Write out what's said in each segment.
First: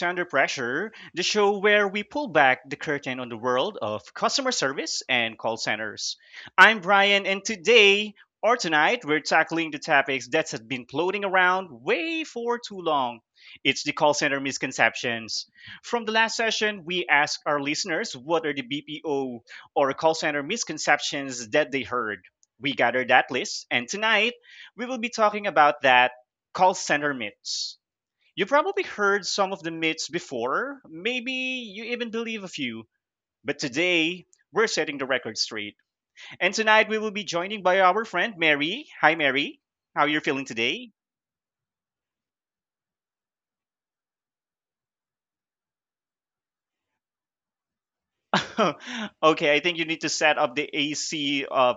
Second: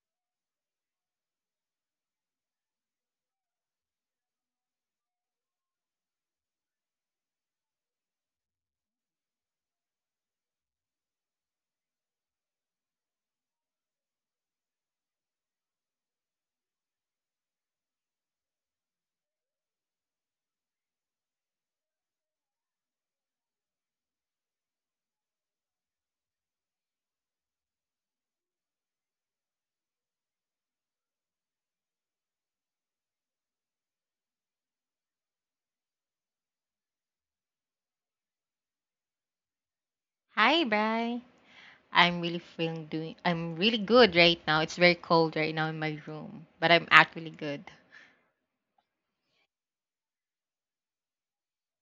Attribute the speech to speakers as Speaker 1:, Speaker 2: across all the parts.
Speaker 1: Under Pressure, the show where we pull back the curtain on the world of customer service and call centers. I'm Brian, and today or tonight we're tackling the topics that have been floating around way for too long. It's the call center misconceptions. From the last session, we asked our listeners what are the BPO or call center misconceptions that they heard. We gathered that list, and tonight we will be talking about that call center myths. You probably heard some of the myths before, maybe you even believe a few, but today we're setting the record straight. And tonight we will be joining by our friend Mary. Hi Mary, how are you feeling
Speaker 2: Hi,
Speaker 1: today?
Speaker 2: Bri. I'm really feeling doing. I'm really good right now. It's very cold right now in my room, but I'm actually good.
Speaker 1: Okay, I think you need to set up the AC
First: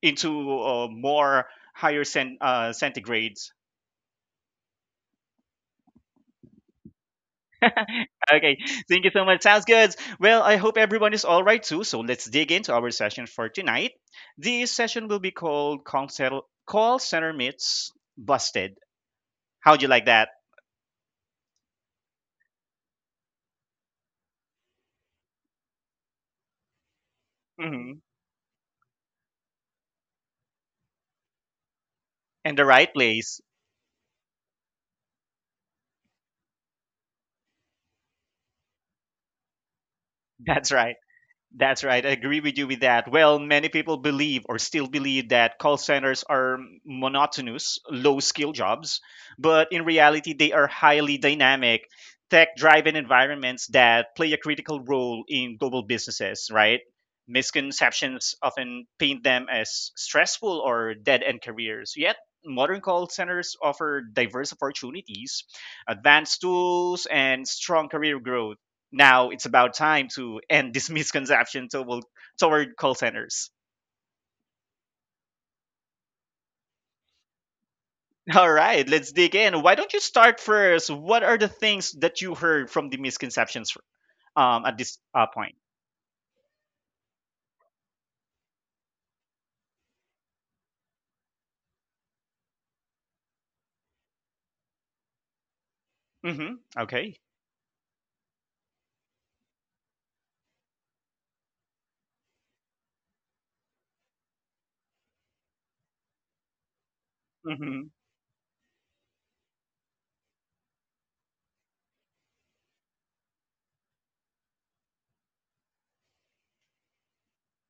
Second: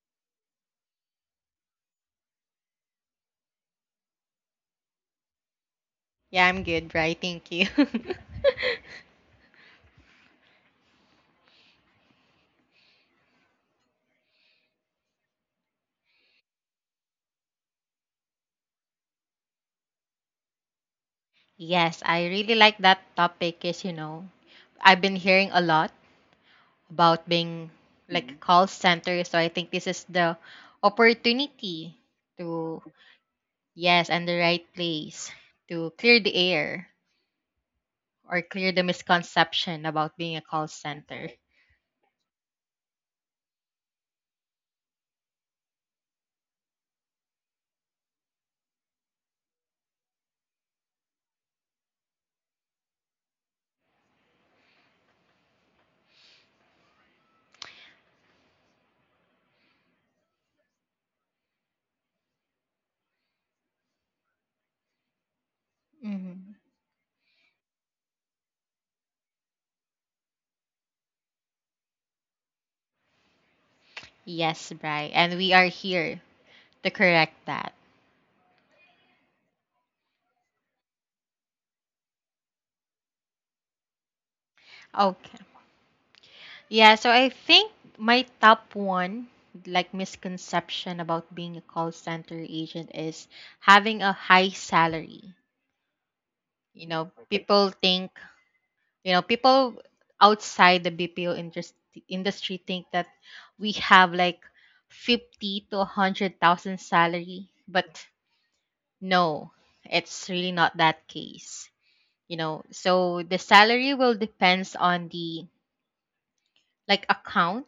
Speaker 1: into more higher centigrade.
Speaker 2: Yeah, I'm good, Bri. Thank you.
Speaker 1: Okay, thank you so much. Sounds good. Well, I hope everyone is all right too. So let's dig into our session for tonight. This session will be called Call Center, Call Center Myths Busted. How'd you like that?
Speaker 2: Yes, I really like that topic. I've been hearing a lot about being
Speaker 1: Hmm
Speaker 2: like call center, so I think this is the opportunity
Speaker 1: In the
Speaker 2: to
Speaker 1: right place.
Speaker 2: yes, and the right place to clear the air or clear the misconception about being a call
Speaker 1: That's right.
Speaker 2: center.
Speaker 1: That's right. I agree with you with that. Well, many people believe or still believe that call centers are monotonous, low skill jobs, but in reality, they are highly dynamic, tech driven environments that play a critical role in global businesses, right? Misconceptions often paint them as stressful or dead end careers. Yet, modern call centers offer diverse opportunities, advanced
Speaker 2: Hmm
Speaker 1: tools, and strong career growth. Now it's about time to end this misconception toward call centers.
Speaker 2: Yes, Bri. And we are here to correct that.
Speaker 1: All right, let's dig in. Why don't you start first? What are the things that you heard from the misconceptions at this
Speaker 2: Okay.
Speaker 1: point?
Speaker 2: Yeah, so I think my top one like misconception about being a call center agent is having a high salary.
Speaker 1: Mm-hmm. Okay.
Speaker 2: Okay. People think people outside the BPO industry think that we have like 50 to 100,000 salary,
Speaker 1: Mm-hmm.
Speaker 2: but no, it's really not that case. You know, so the salary will depends on the like account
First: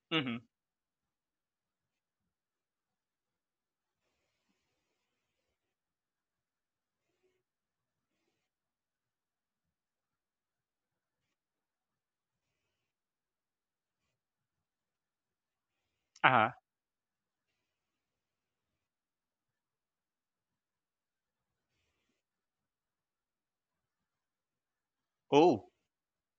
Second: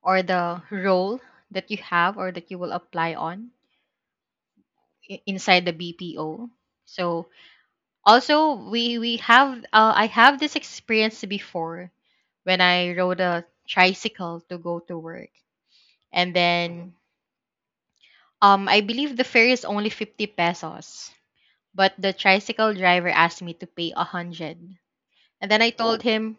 Speaker 2: or
Speaker 1: Mm-hmm.
Speaker 2: the role that you have or that you will apply on inside the BPO. So also we have I have this experience before when I rode a tricycle to go to work and
Speaker 1: Uh-huh.
Speaker 2: then I believe the fare is only 50 pesos, but the tricycle driver asked me to pay 100. And then
Speaker 1: Oh.
Speaker 2: I told him,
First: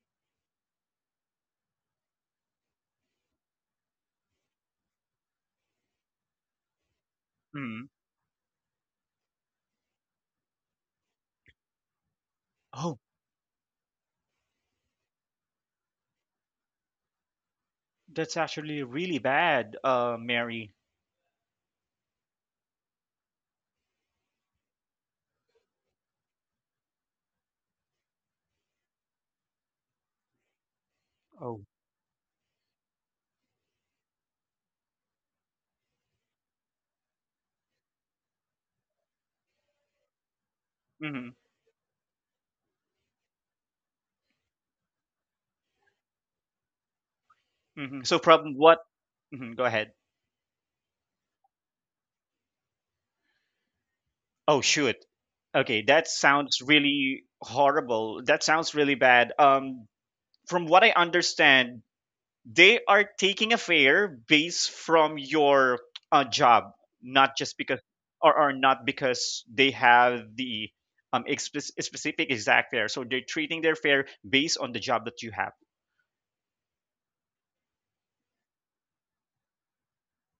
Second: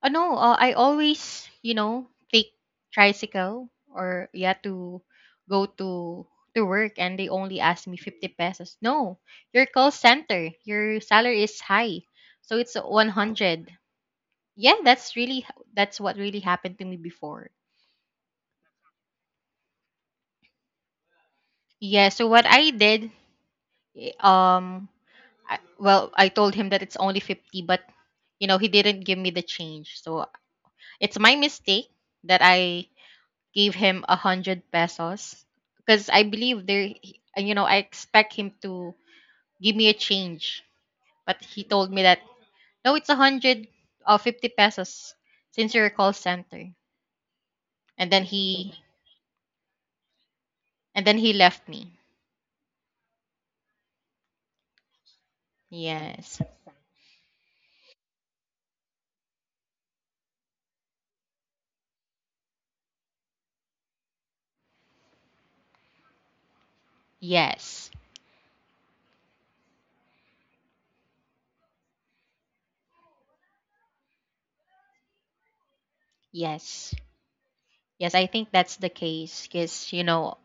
Speaker 2: oh no, I always, you know, take tricycle or yeah to go to work and they only ask
Speaker 1: Mm.
Speaker 2: me 50 pesos. No, your call center, your salary is high. So it's
Speaker 1: Oh,
Speaker 2: 100. Yeah, that's really that's what really happened to me before.
Speaker 1: that's actually really bad, Mary.
Speaker 2: Yeah, so what I did, eh, um I, well, I told him that it's only 50, but you know, he didn't give me the change. So it's my
Speaker 1: Oh.
Speaker 2: mistake that I gave him 100 pesos because I believe I expect him to give me a change,
Speaker 1: Mm-hmm.
Speaker 2: but he told me that no, it's 100 or 50 pesos since you're a call center,
Speaker 1: Mm-hmm.
Speaker 2: and
Speaker 1: So
Speaker 2: then
Speaker 1: problem
Speaker 2: he
Speaker 1: what? Hmm Go ahead.
Speaker 2: and then he left me.
Speaker 1: Oh, shoot. Okay, that
Speaker 2: Yes,
Speaker 1: sounds really horrible. That sounds really bad. From what I understand, they are taking a fare based from your job, not just because,
Speaker 2: yes,
Speaker 1: or not because they have the expe- specific exact fare. So they're treating their fare based on the job that you have.
Speaker 2: yes, yes. I think that's the case because you know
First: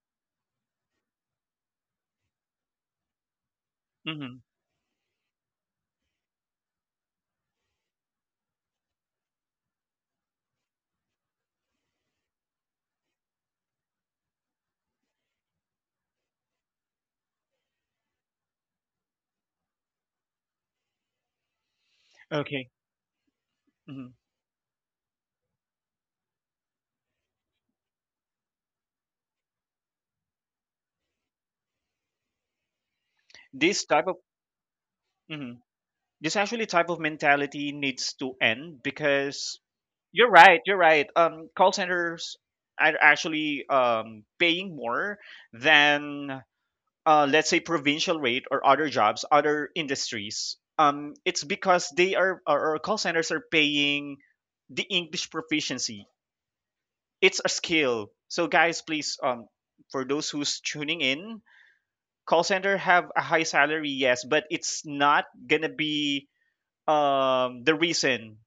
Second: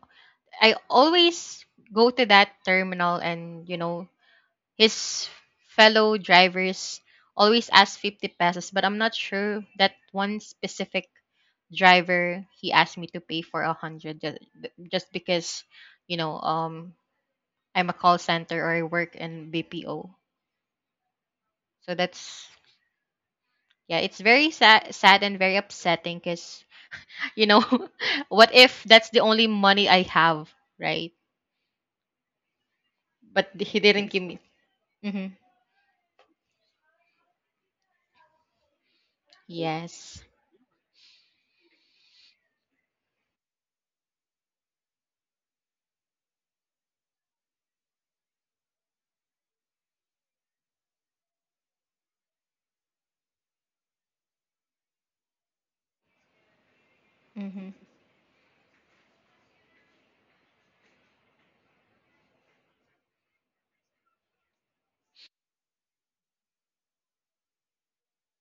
Speaker 2: I always go to that terminal and you know
Speaker 1: Hmm
Speaker 2: his fellow drivers always ask 50 pesos, but I'm not sure that one specific driver, he asked me to pay for a 100 just because, you know, I'm a call center or I work in BPO. So that's
Speaker 1: Okay.
Speaker 2: yeah,
Speaker 1: hmm
Speaker 2: it's very sad, sad and very upsetting because, you know, what if that's the only money I have, right? But he
Speaker 1: This type
Speaker 2: didn't
Speaker 1: of
Speaker 2: give me. Hmm
Speaker 1: mhm, this actually type of mentality needs to end because
Speaker 2: Yes.
Speaker 1: you're right. You're right. Call centers are actually paying more than let's say provincial rate or other jobs, other industries. Um, it's because they are or call centers are paying the English proficiency. It's a
Speaker 2: hmm
Speaker 1: skill. So guys, please, for those who's tuning in, call center have a high salary, yes, but it's not gonna be the reason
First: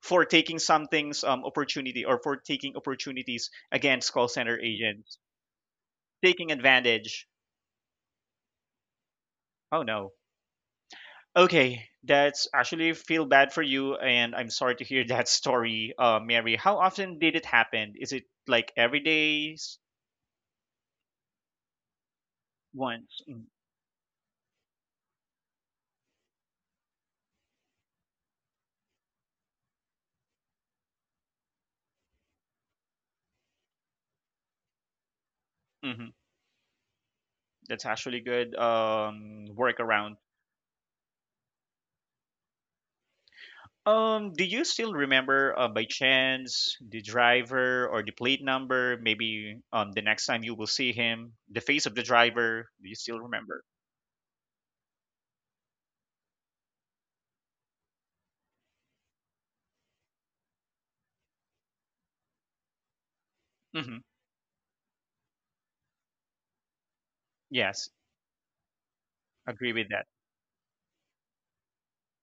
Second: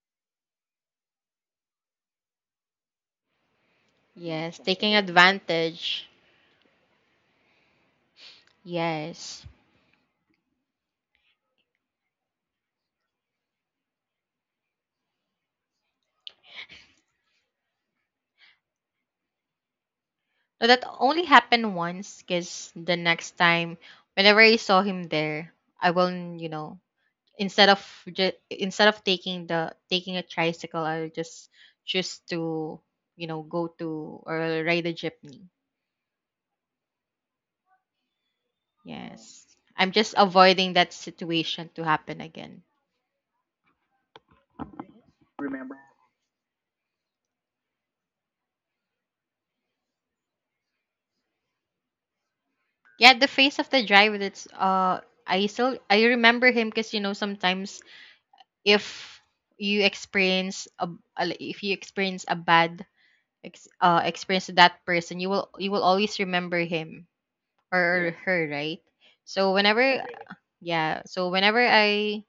Speaker 1: for taking something's opportunity or for taking opportunities against call center
Speaker 2: Yes, taking
Speaker 1: agents.
Speaker 2: advantage.
Speaker 1: Taking advantage.
Speaker 2: Yes.
Speaker 1: Oh no. Okay, that's actually feel bad for you, and I'm sorry to hear that story, Mary. How often did it happen? Is it like every day? S-
Speaker 2: But that only happened once because the
Speaker 1: Once.
Speaker 2: next
Speaker 1: Mm.
Speaker 2: time, whenever I saw him there, I will, you know, instead of instead of taking a tricycle, I'll just choose to, you know, go to or ride a jeepney.
Speaker 1: Mm-hmm. That's actually good
Speaker 2: Yes. I'm just
Speaker 1: workaround.
Speaker 2: avoiding that situation to happen again.
Speaker 1: Do you still remember by chance the driver or the plate number? Maybe the next time you will see him, the face of the driver. Do you
Speaker 2: Yeah,
Speaker 1: still
Speaker 2: the face
Speaker 1: remember?
Speaker 2: of the driver. That's I remember him because you know sometimes if you experience a- if you experience a bad
Speaker 1: Hmm
Speaker 2: experience with that person, you will always remember him
Speaker 1: Yes,
Speaker 2: or yeah, her, right? So
Speaker 1: agree
Speaker 2: whenever
Speaker 1: with
Speaker 2: Right.
Speaker 1: that.
Speaker 2: Yeah, so whenever I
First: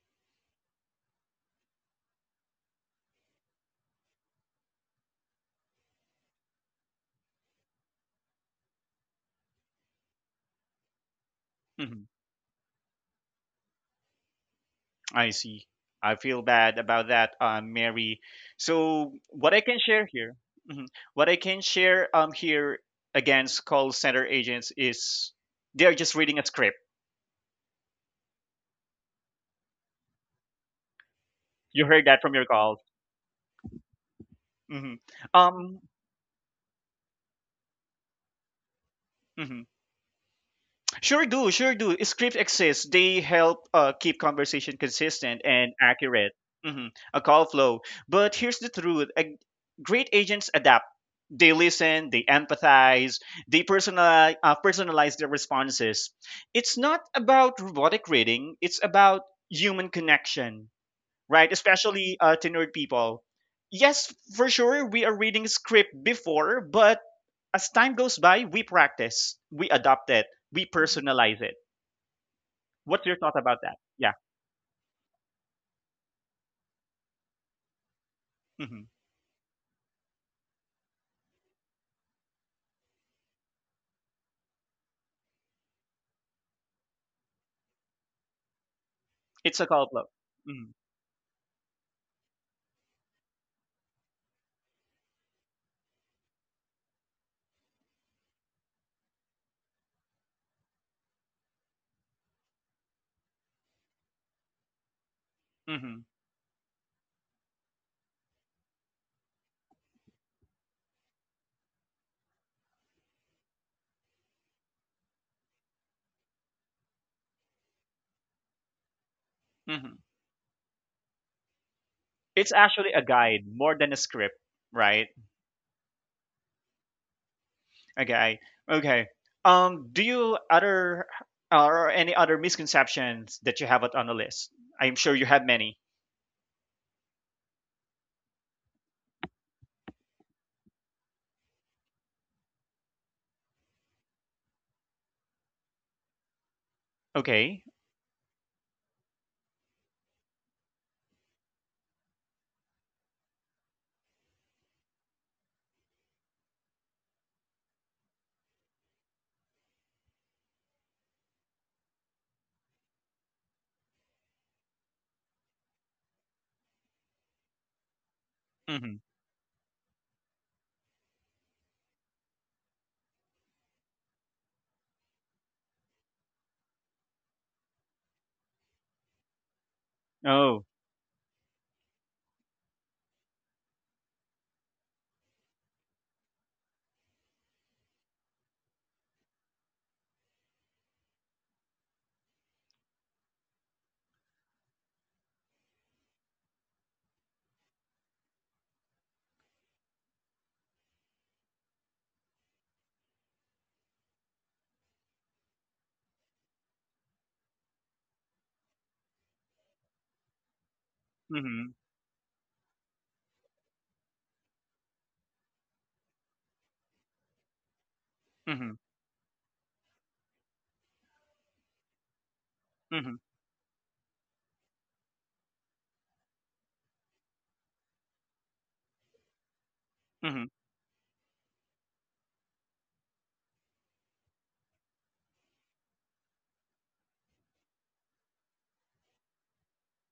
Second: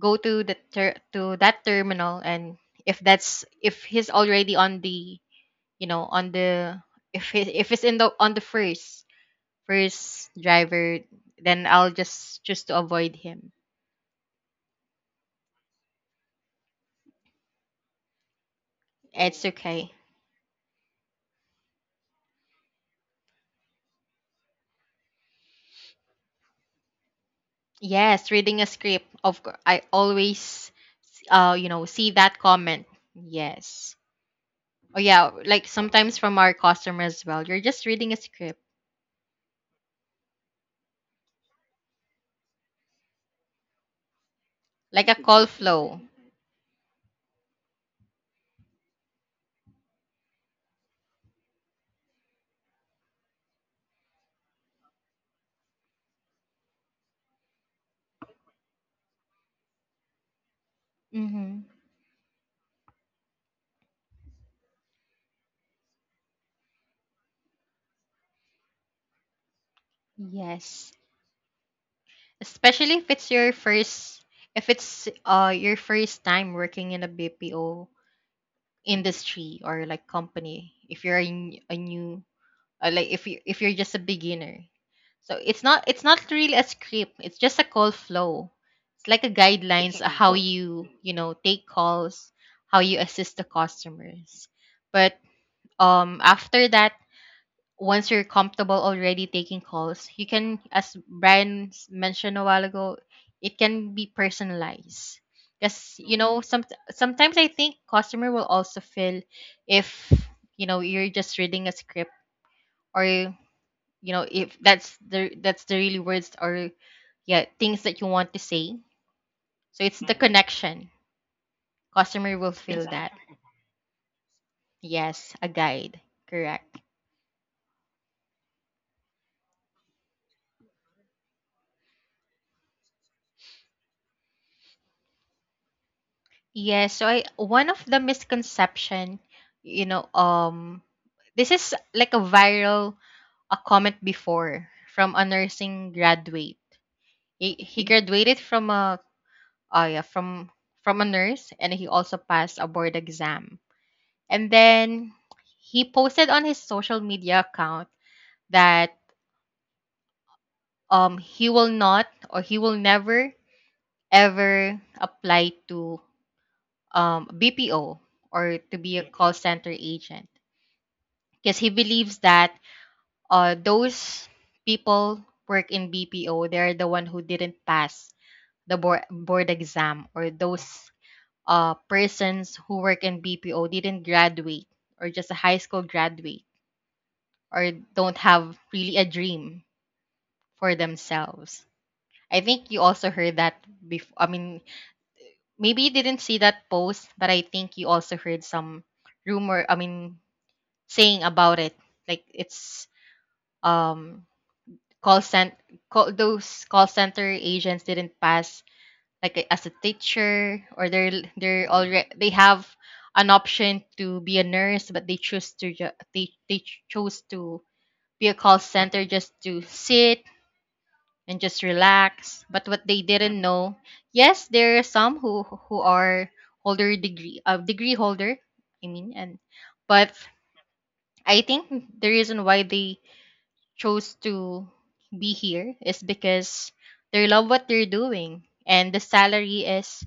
Speaker 2: go to the ter- to that terminal and if he's already on the you know on the if it's in the on the first driver, then I'll
Speaker 1: Mhm.
Speaker 2: just choose to avoid him.
Speaker 1: I see. I feel bad about that, Mary. So
Speaker 2: It's
Speaker 1: what
Speaker 2: Oh.
Speaker 1: I can
Speaker 2: okay.
Speaker 1: share here, mhm, what I can share here against call center agents is they are just reading a script.
Speaker 2: Yes, reading a script. Of course, I always you know
Speaker 1: You heard
Speaker 2: see
Speaker 1: that from
Speaker 2: that
Speaker 1: your call.
Speaker 2: comment. Yes.
Speaker 1: Hmm
Speaker 2: Oh yeah, like
Speaker 1: Um,
Speaker 2: sometimes from our customers as well. You're just reading a script,
Speaker 1: mhm. Sure do, sure do. Script exists. They help keep conversation
Speaker 2: like a
Speaker 1: consistent
Speaker 2: call
Speaker 1: and
Speaker 2: flow.
Speaker 1: accurate. Hmm A call flow. But here's the truth: a- great agents adapt. They listen. They empathize. They personalize, personalize their responses. It's not about robotic reading. It's about human connection, right?
Speaker 2: Hmm
Speaker 1: Especially to nerd people. Yes, for sure, we are reading script before, but as time goes by, we practice, we adopt it, we
Speaker 2: Yes,
Speaker 1: personalize it. What's
Speaker 2: especially
Speaker 1: your
Speaker 2: if
Speaker 1: thought
Speaker 2: it's
Speaker 1: about
Speaker 2: your
Speaker 1: that? Yeah.
Speaker 2: first, if it's your first time working in a BPO
Speaker 1: hmm
Speaker 2: industry or like company. If you're a, n- a new, like If you if you're just a beginner, so it's not really a script. It's just a call flow. It's like a
Speaker 1: It's a call flow.
Speaker 2: guidelines of how
Speaker 1: Hmm
Speaker 2: you, you know, take calls, how you assist the customers. But after that, once you're comfortable already taking calls, you can, as Brian mentioned a while ago, it can be personalized because
Speaker 1: hmm
Speaker 2: you know some sometimes I think customer will also feel if you know you're just reading a script or you know if that's the really words or yeah things that you want to say. So
Speaker 1: hmm
Speaker 2: it's the connection customer will
Speaker 1: It's
Speaker 2: feel
Speaker 1: actually a
Speaker 2: that.
Speaker 1: guide more than a script,
Speaker 2: Exactly.
Speaker 1: right?
Speaker 2: Yes, a guide. Correct.
Speaker 1: Okay. Okay. Do you other or any other misconceptions that you have it on the list? I'm sure you have many.
Speaker 2: Yes, so I one of the misconception, you know, this is like a viral a comment before from a nursing graduate.
Speaker 1: Okay.
Speaker 2: He Mhm. graduated from a uh, yeah, from from a nurse, and he also passed a board exam. And then he posted on his social media account that he will not, or he will never ever apply to BPO or to
Speaker 1: hmm
Speaker 2: be a Mhm. call center agent because he believes that those people work in BPO, they're the one who didn't pass the board exam, or
Speaker 1: Oh.
Speaker 2: those persons who work in BPO didn't graduate, or just a high school graduate, or don't have really a dream for themselves. I think you also heard that before. I mean, maybe you didn't see that post, but I think you also heard some rumor. I mean, saying about it, like it's um call cent call those call center agents didn't pass as a teacher, or they're
Speaker 1: Mm-hmm.
Speaker 2: already they have an option to be a nurse, but they choose to they chose to be a call
Speaker 1: Mm-hmm.
Speaker 2: center just to sit and just relax. But what they
Speaker 1: Mm-hmm.
Speaker 2: didn't know, yes, there are some who are holder degree degree holder, I mean, and but
Speaker 1: Mm-hmm.
Speaker 2: I think the reason why they chose to be here is because they love what they're doing and the salary is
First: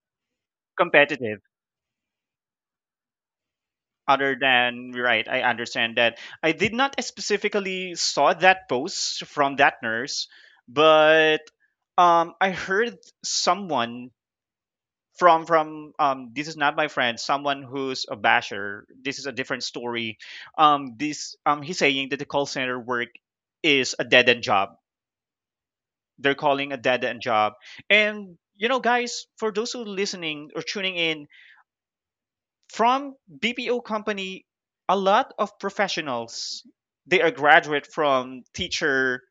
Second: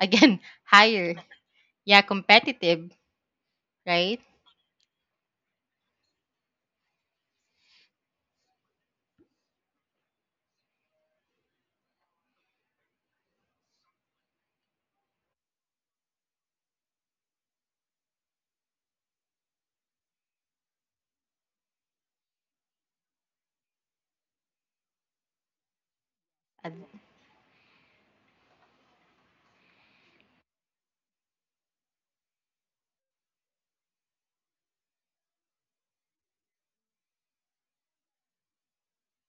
Speaker 2: again higher.
Speaker 1: Competitive.
Speaker 2: Yeah, competitive, right?
Speaker 1: Other than right, I understand that. I did not specifically saw that post from that nurse, but I heard someone from um, this is not my friend, someone who's a basher. This is a different story. Um, this um, he's saying that the call center work is a dead end job. They're calling
Speaker 2: Uh,
Speaker 1: a dead end job. And you know, guys, for those who listening or tuning in from BPO company, a lot of professionals, they are graduate from teacher,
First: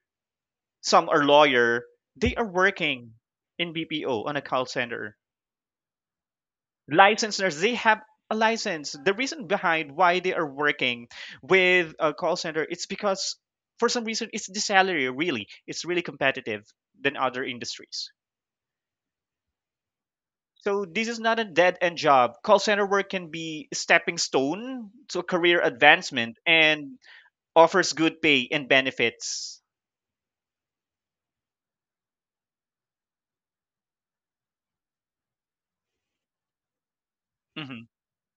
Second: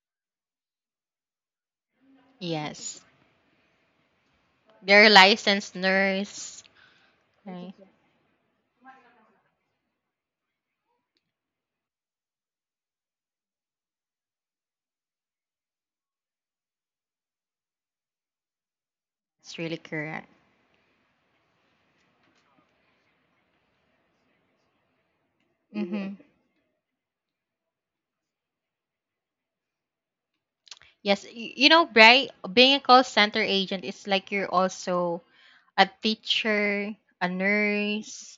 Speaker 1: some are lawyer, they are
Speaker 2: yes,
Speaker 1: working in BPO on a call
Speaker 2: they're a
Speaker 1: center.
Speaker 2: licensed nurse,
Speaker 1: Licensed nurse.
Speaker 2: right.
Speaker 1: They have a license. The reason behind why they are working with a call center, it's because for some reason it's the salary really. It's really competitive than other industries.
Speaker 2: It's really correct.
Speaker 1: So this is not a dead end job. Call center work can be a stepping stone to career
Speaker 2: Mm-hmm.
Speaker 1: advancement and offers good pay and benefits.
Speaker 2: Yes, you know, Bri, being a call center agent is like you're also a teacher, a
Speaker 1: Hmm
Speaker 2: nurse,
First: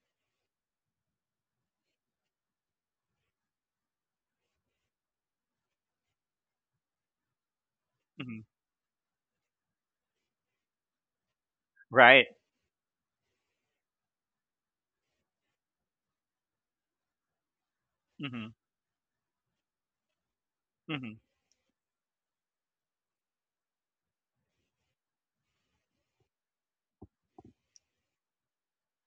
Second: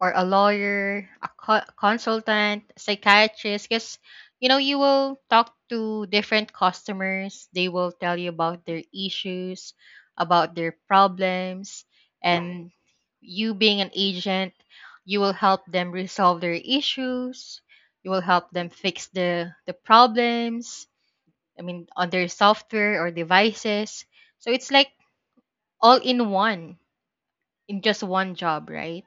Speaker 2: or a lawyer, a consultant, psychiatrist, because you know you will talk to different customers. They will tell you
Speaker 1: hmm
Speaker 2: about their issues, about their problems,
Speaker 1: Right.
Speaker 2: and you being an agent, you will help them resolve their issues. You will help
Speaker 1: hmm
Speaker 2: them fix the problems,
Speaker 1: hmm
Speaker 2: I mean, on their software or devices. So it's like all in one, in just one job, right?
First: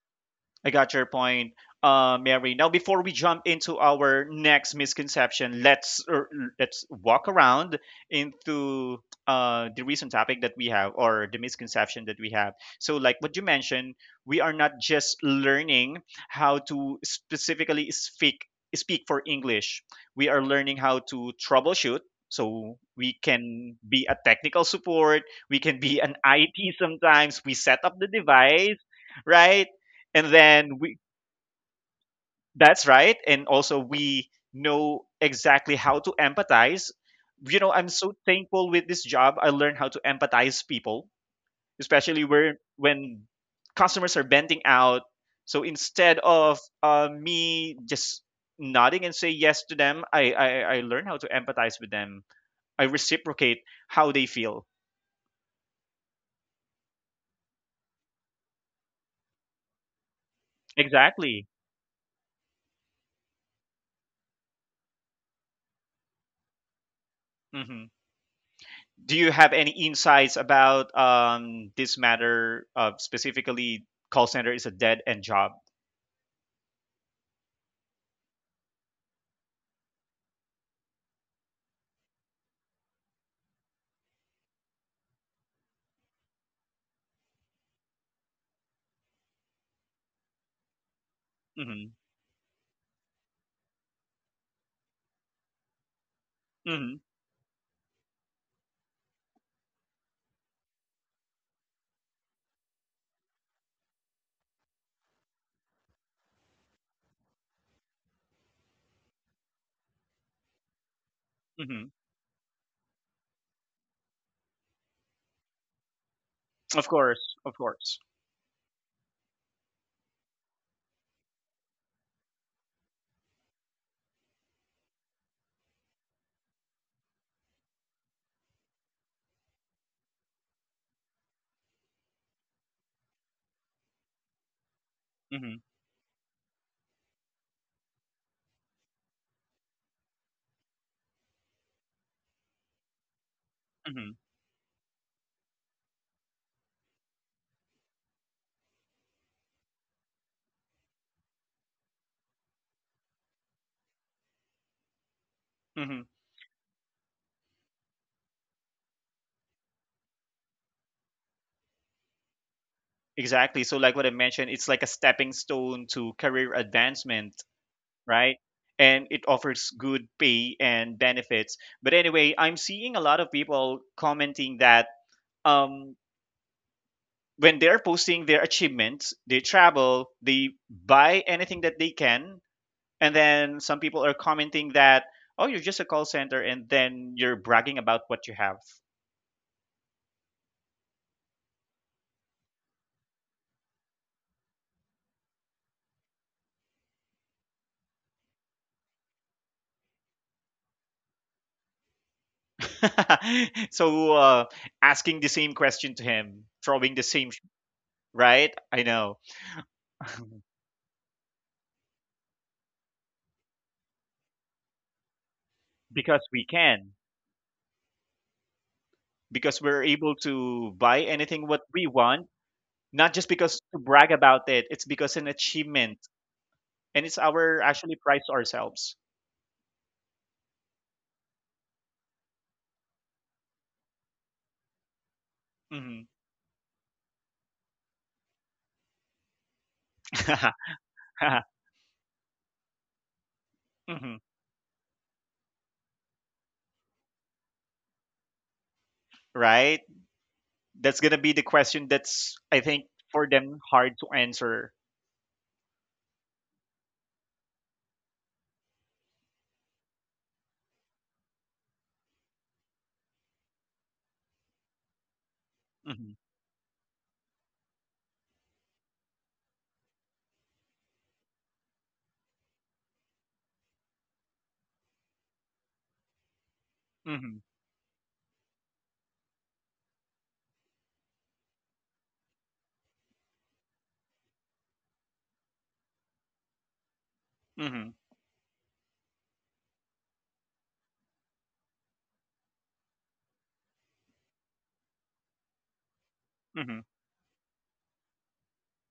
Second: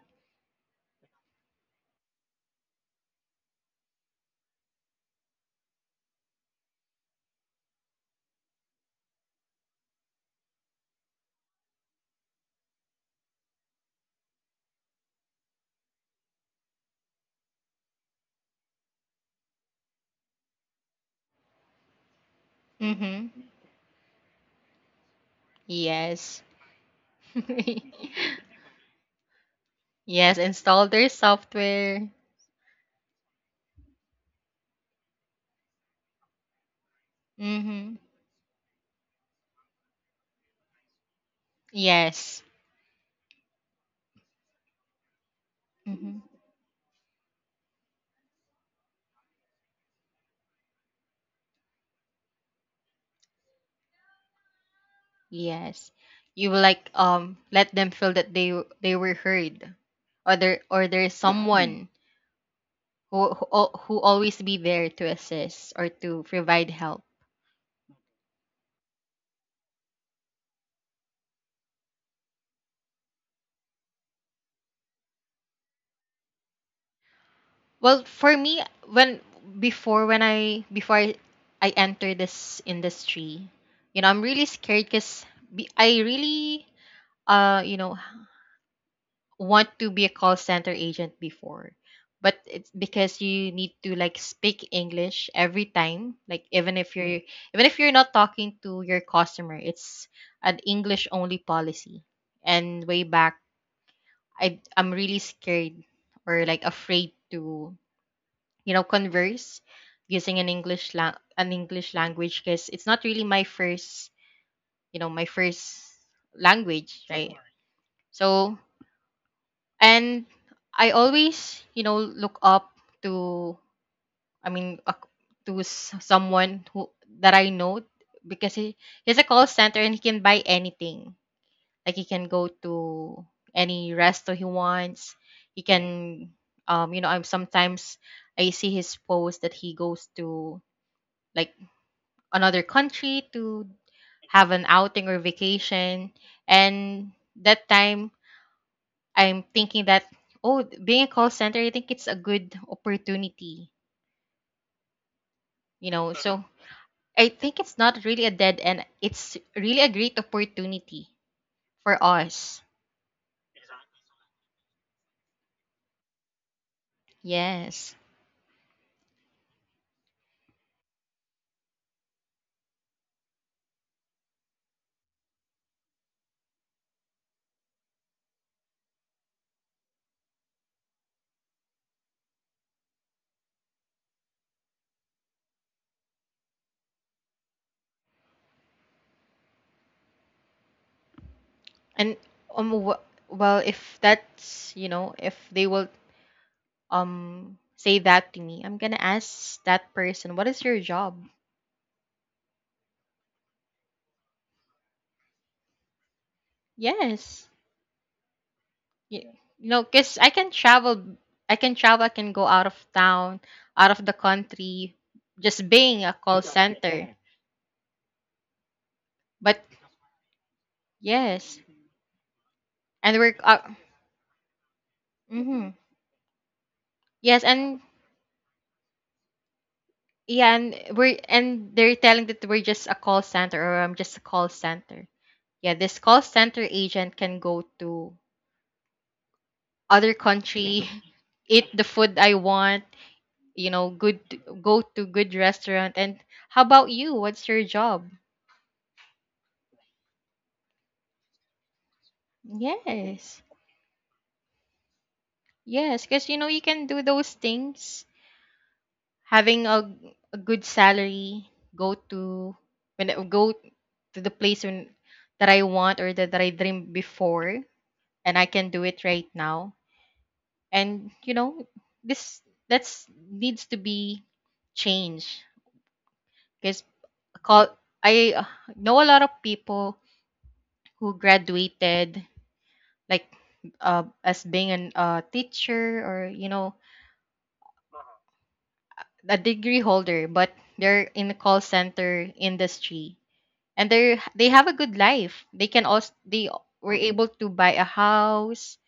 Speaker 1: I got your point, Mary. Now, before we jump into our next misconception, let's walk around into the recent topic that we have or the misconception that we have. So, like what you mentioned, we are not just learning how to specifically speak for English. We are learning how to troubleshoot. So we
Speaker 2: Mm-hmm.
Speaker 1: can be a technical support. We can be an
Speaker 2: Yes.
Speaker 1: IT sometimes. We set up the device, right? And
Speaker 2: Yes,
Speaker 1: then
Speaker 2: install
Speaker 1: we,
Speaker 2: their software.
Speaker 1: that's right, and also we know exactly how to empathize. You know, I'm
Speaker 2: Mm-hmm.
Speaker 1: so thankful with this job. I learned how to empathize people, especially
Speaker 2: Yes.
Speaker 1: where when customers are venting out. So instead
Speaker 2: Mm-hmm.
Speaker 1: of me just nodding and say yes to them, I learn how to empathize with them. I reciprocate how they feel.
Speaker 2: Yes. You will like let them feel that they were heard, or there's Mm.
Speaker 1: Exactly.
Speaker 2: someone who who always be there to assist or to provide help.
Speaker 1: hmm do you have any insights about this matter of specifically call center is a dead end job?
Speaker 2: Well, for me, when before when I before I enter this industry, you know, I'm really scared because I really you know want to be a call center agent before,
Speaker 1: Hmm
Speaker 2: but it's because you need to like speak English every time, like
Speaker 1: hmm
Speaker 2: even if you're not talking to your customer, it's an English only policy. And way back, I'm really scared or like afraid to, you know, converse using an an
Speaker 1: hmm
Speaker 2: English language because it's not really my first, you know, my first
Speaker 1: Of
Speaker 2: language,
Speaker 1: course,
Speaker 2: right?
Speaker 1: of course.
Speaker 2: So, and I always, you know, look up to, I mean, someone who that I know because he's a call center and he can buy anything. Like he can go to any resto he wants.
Speaker 1: Hmm
Speaker 2: He can, you know, I'm sometimes I see his post that he goes to like another country to
Speaker 1: hmm
Speaker 2: have an outing or vacation. And that time, I'm thinking that, oh, being a call center, I think it's a good opportunity, you
Speaker 1: hmm
Speaker 2: know. So I think it's not really a dead end, it's really a great opportunity for us.
Speaker 1: Exactly. So, like what I mentioned, it's like a stepping stone to career advancement,
Speaker 2: Yes.
Speaker 1: right? And it offers good pay and benefits. But anyway, I'm seeing a lot of people commenting that um, when they're posting their achievements, they travel, they buy anything that they can. And then some people are commenting that, oh, you're just a call center, and then you're bragging about what you have.
Speaker 2: And um, wh- well, if that's, you know, if they will say that to me, I'm gonna ask that person, what is your job?
Speaker 1: So asking the same question to him, throwing the same, sh-
Speaker 2: Yes.
Speaker 1: right? I know.
Speaker 2: You know, because I can travel, I can go out of town, out of the country, just being a
Speaker 1: Because we
Speaker 2: call
Speaker 1: can,
Speaker 2: center.
Speaker 1: because
Speaker 2: But
Speaker 1: we're able to buy anything what
Speaker 2: yes,
Speaker 1: we want, not
Speaker 2: and
Speaker 1: just
Speaker 2: we're
Speaker 1: because to brag about it, it's because an
Speaker 2: mhm.
Speaker 1: achievement. And it's
Speaker 2: Yes,
Speaker 1: our
Speaker 2: and
Speaker 1: actually price ourselves.
Speaker 2: yeah, and we're, and they're telling that we're just a call center, or I'm just a call center. Yeah, this
Speaker 1: Hmm
Speaker 2: call center agent can go to other country, eat the food I want, you know,
Speaker 1: hmm
Speaker 2: good, go to good restaurant, and how about you, what's your job?
Speaker 1: Right? That's going to be the question that's, I think, for
Speaker 2: Yes.
Speaker 1: them hard to answer.
Speaker 2: Yes, because you know you can do those things. Having a good salary, go to go to the place that I want
Speaker 1: Mhm,
Speaker 2: or that I dreamed before, and I can do it right now. And you know this that's needs to be changed because
Speaker 1: mhm,
Speaker 2: call I know a lot of people who graduated like as being an teacher, or you know,
Speaker 1: mhm,
Speaker 2: a degree holder, but they're in the call center industry, and they have a good life. They can also they
Speaker 1: mhm.
Speaker 2: were able to buy a house,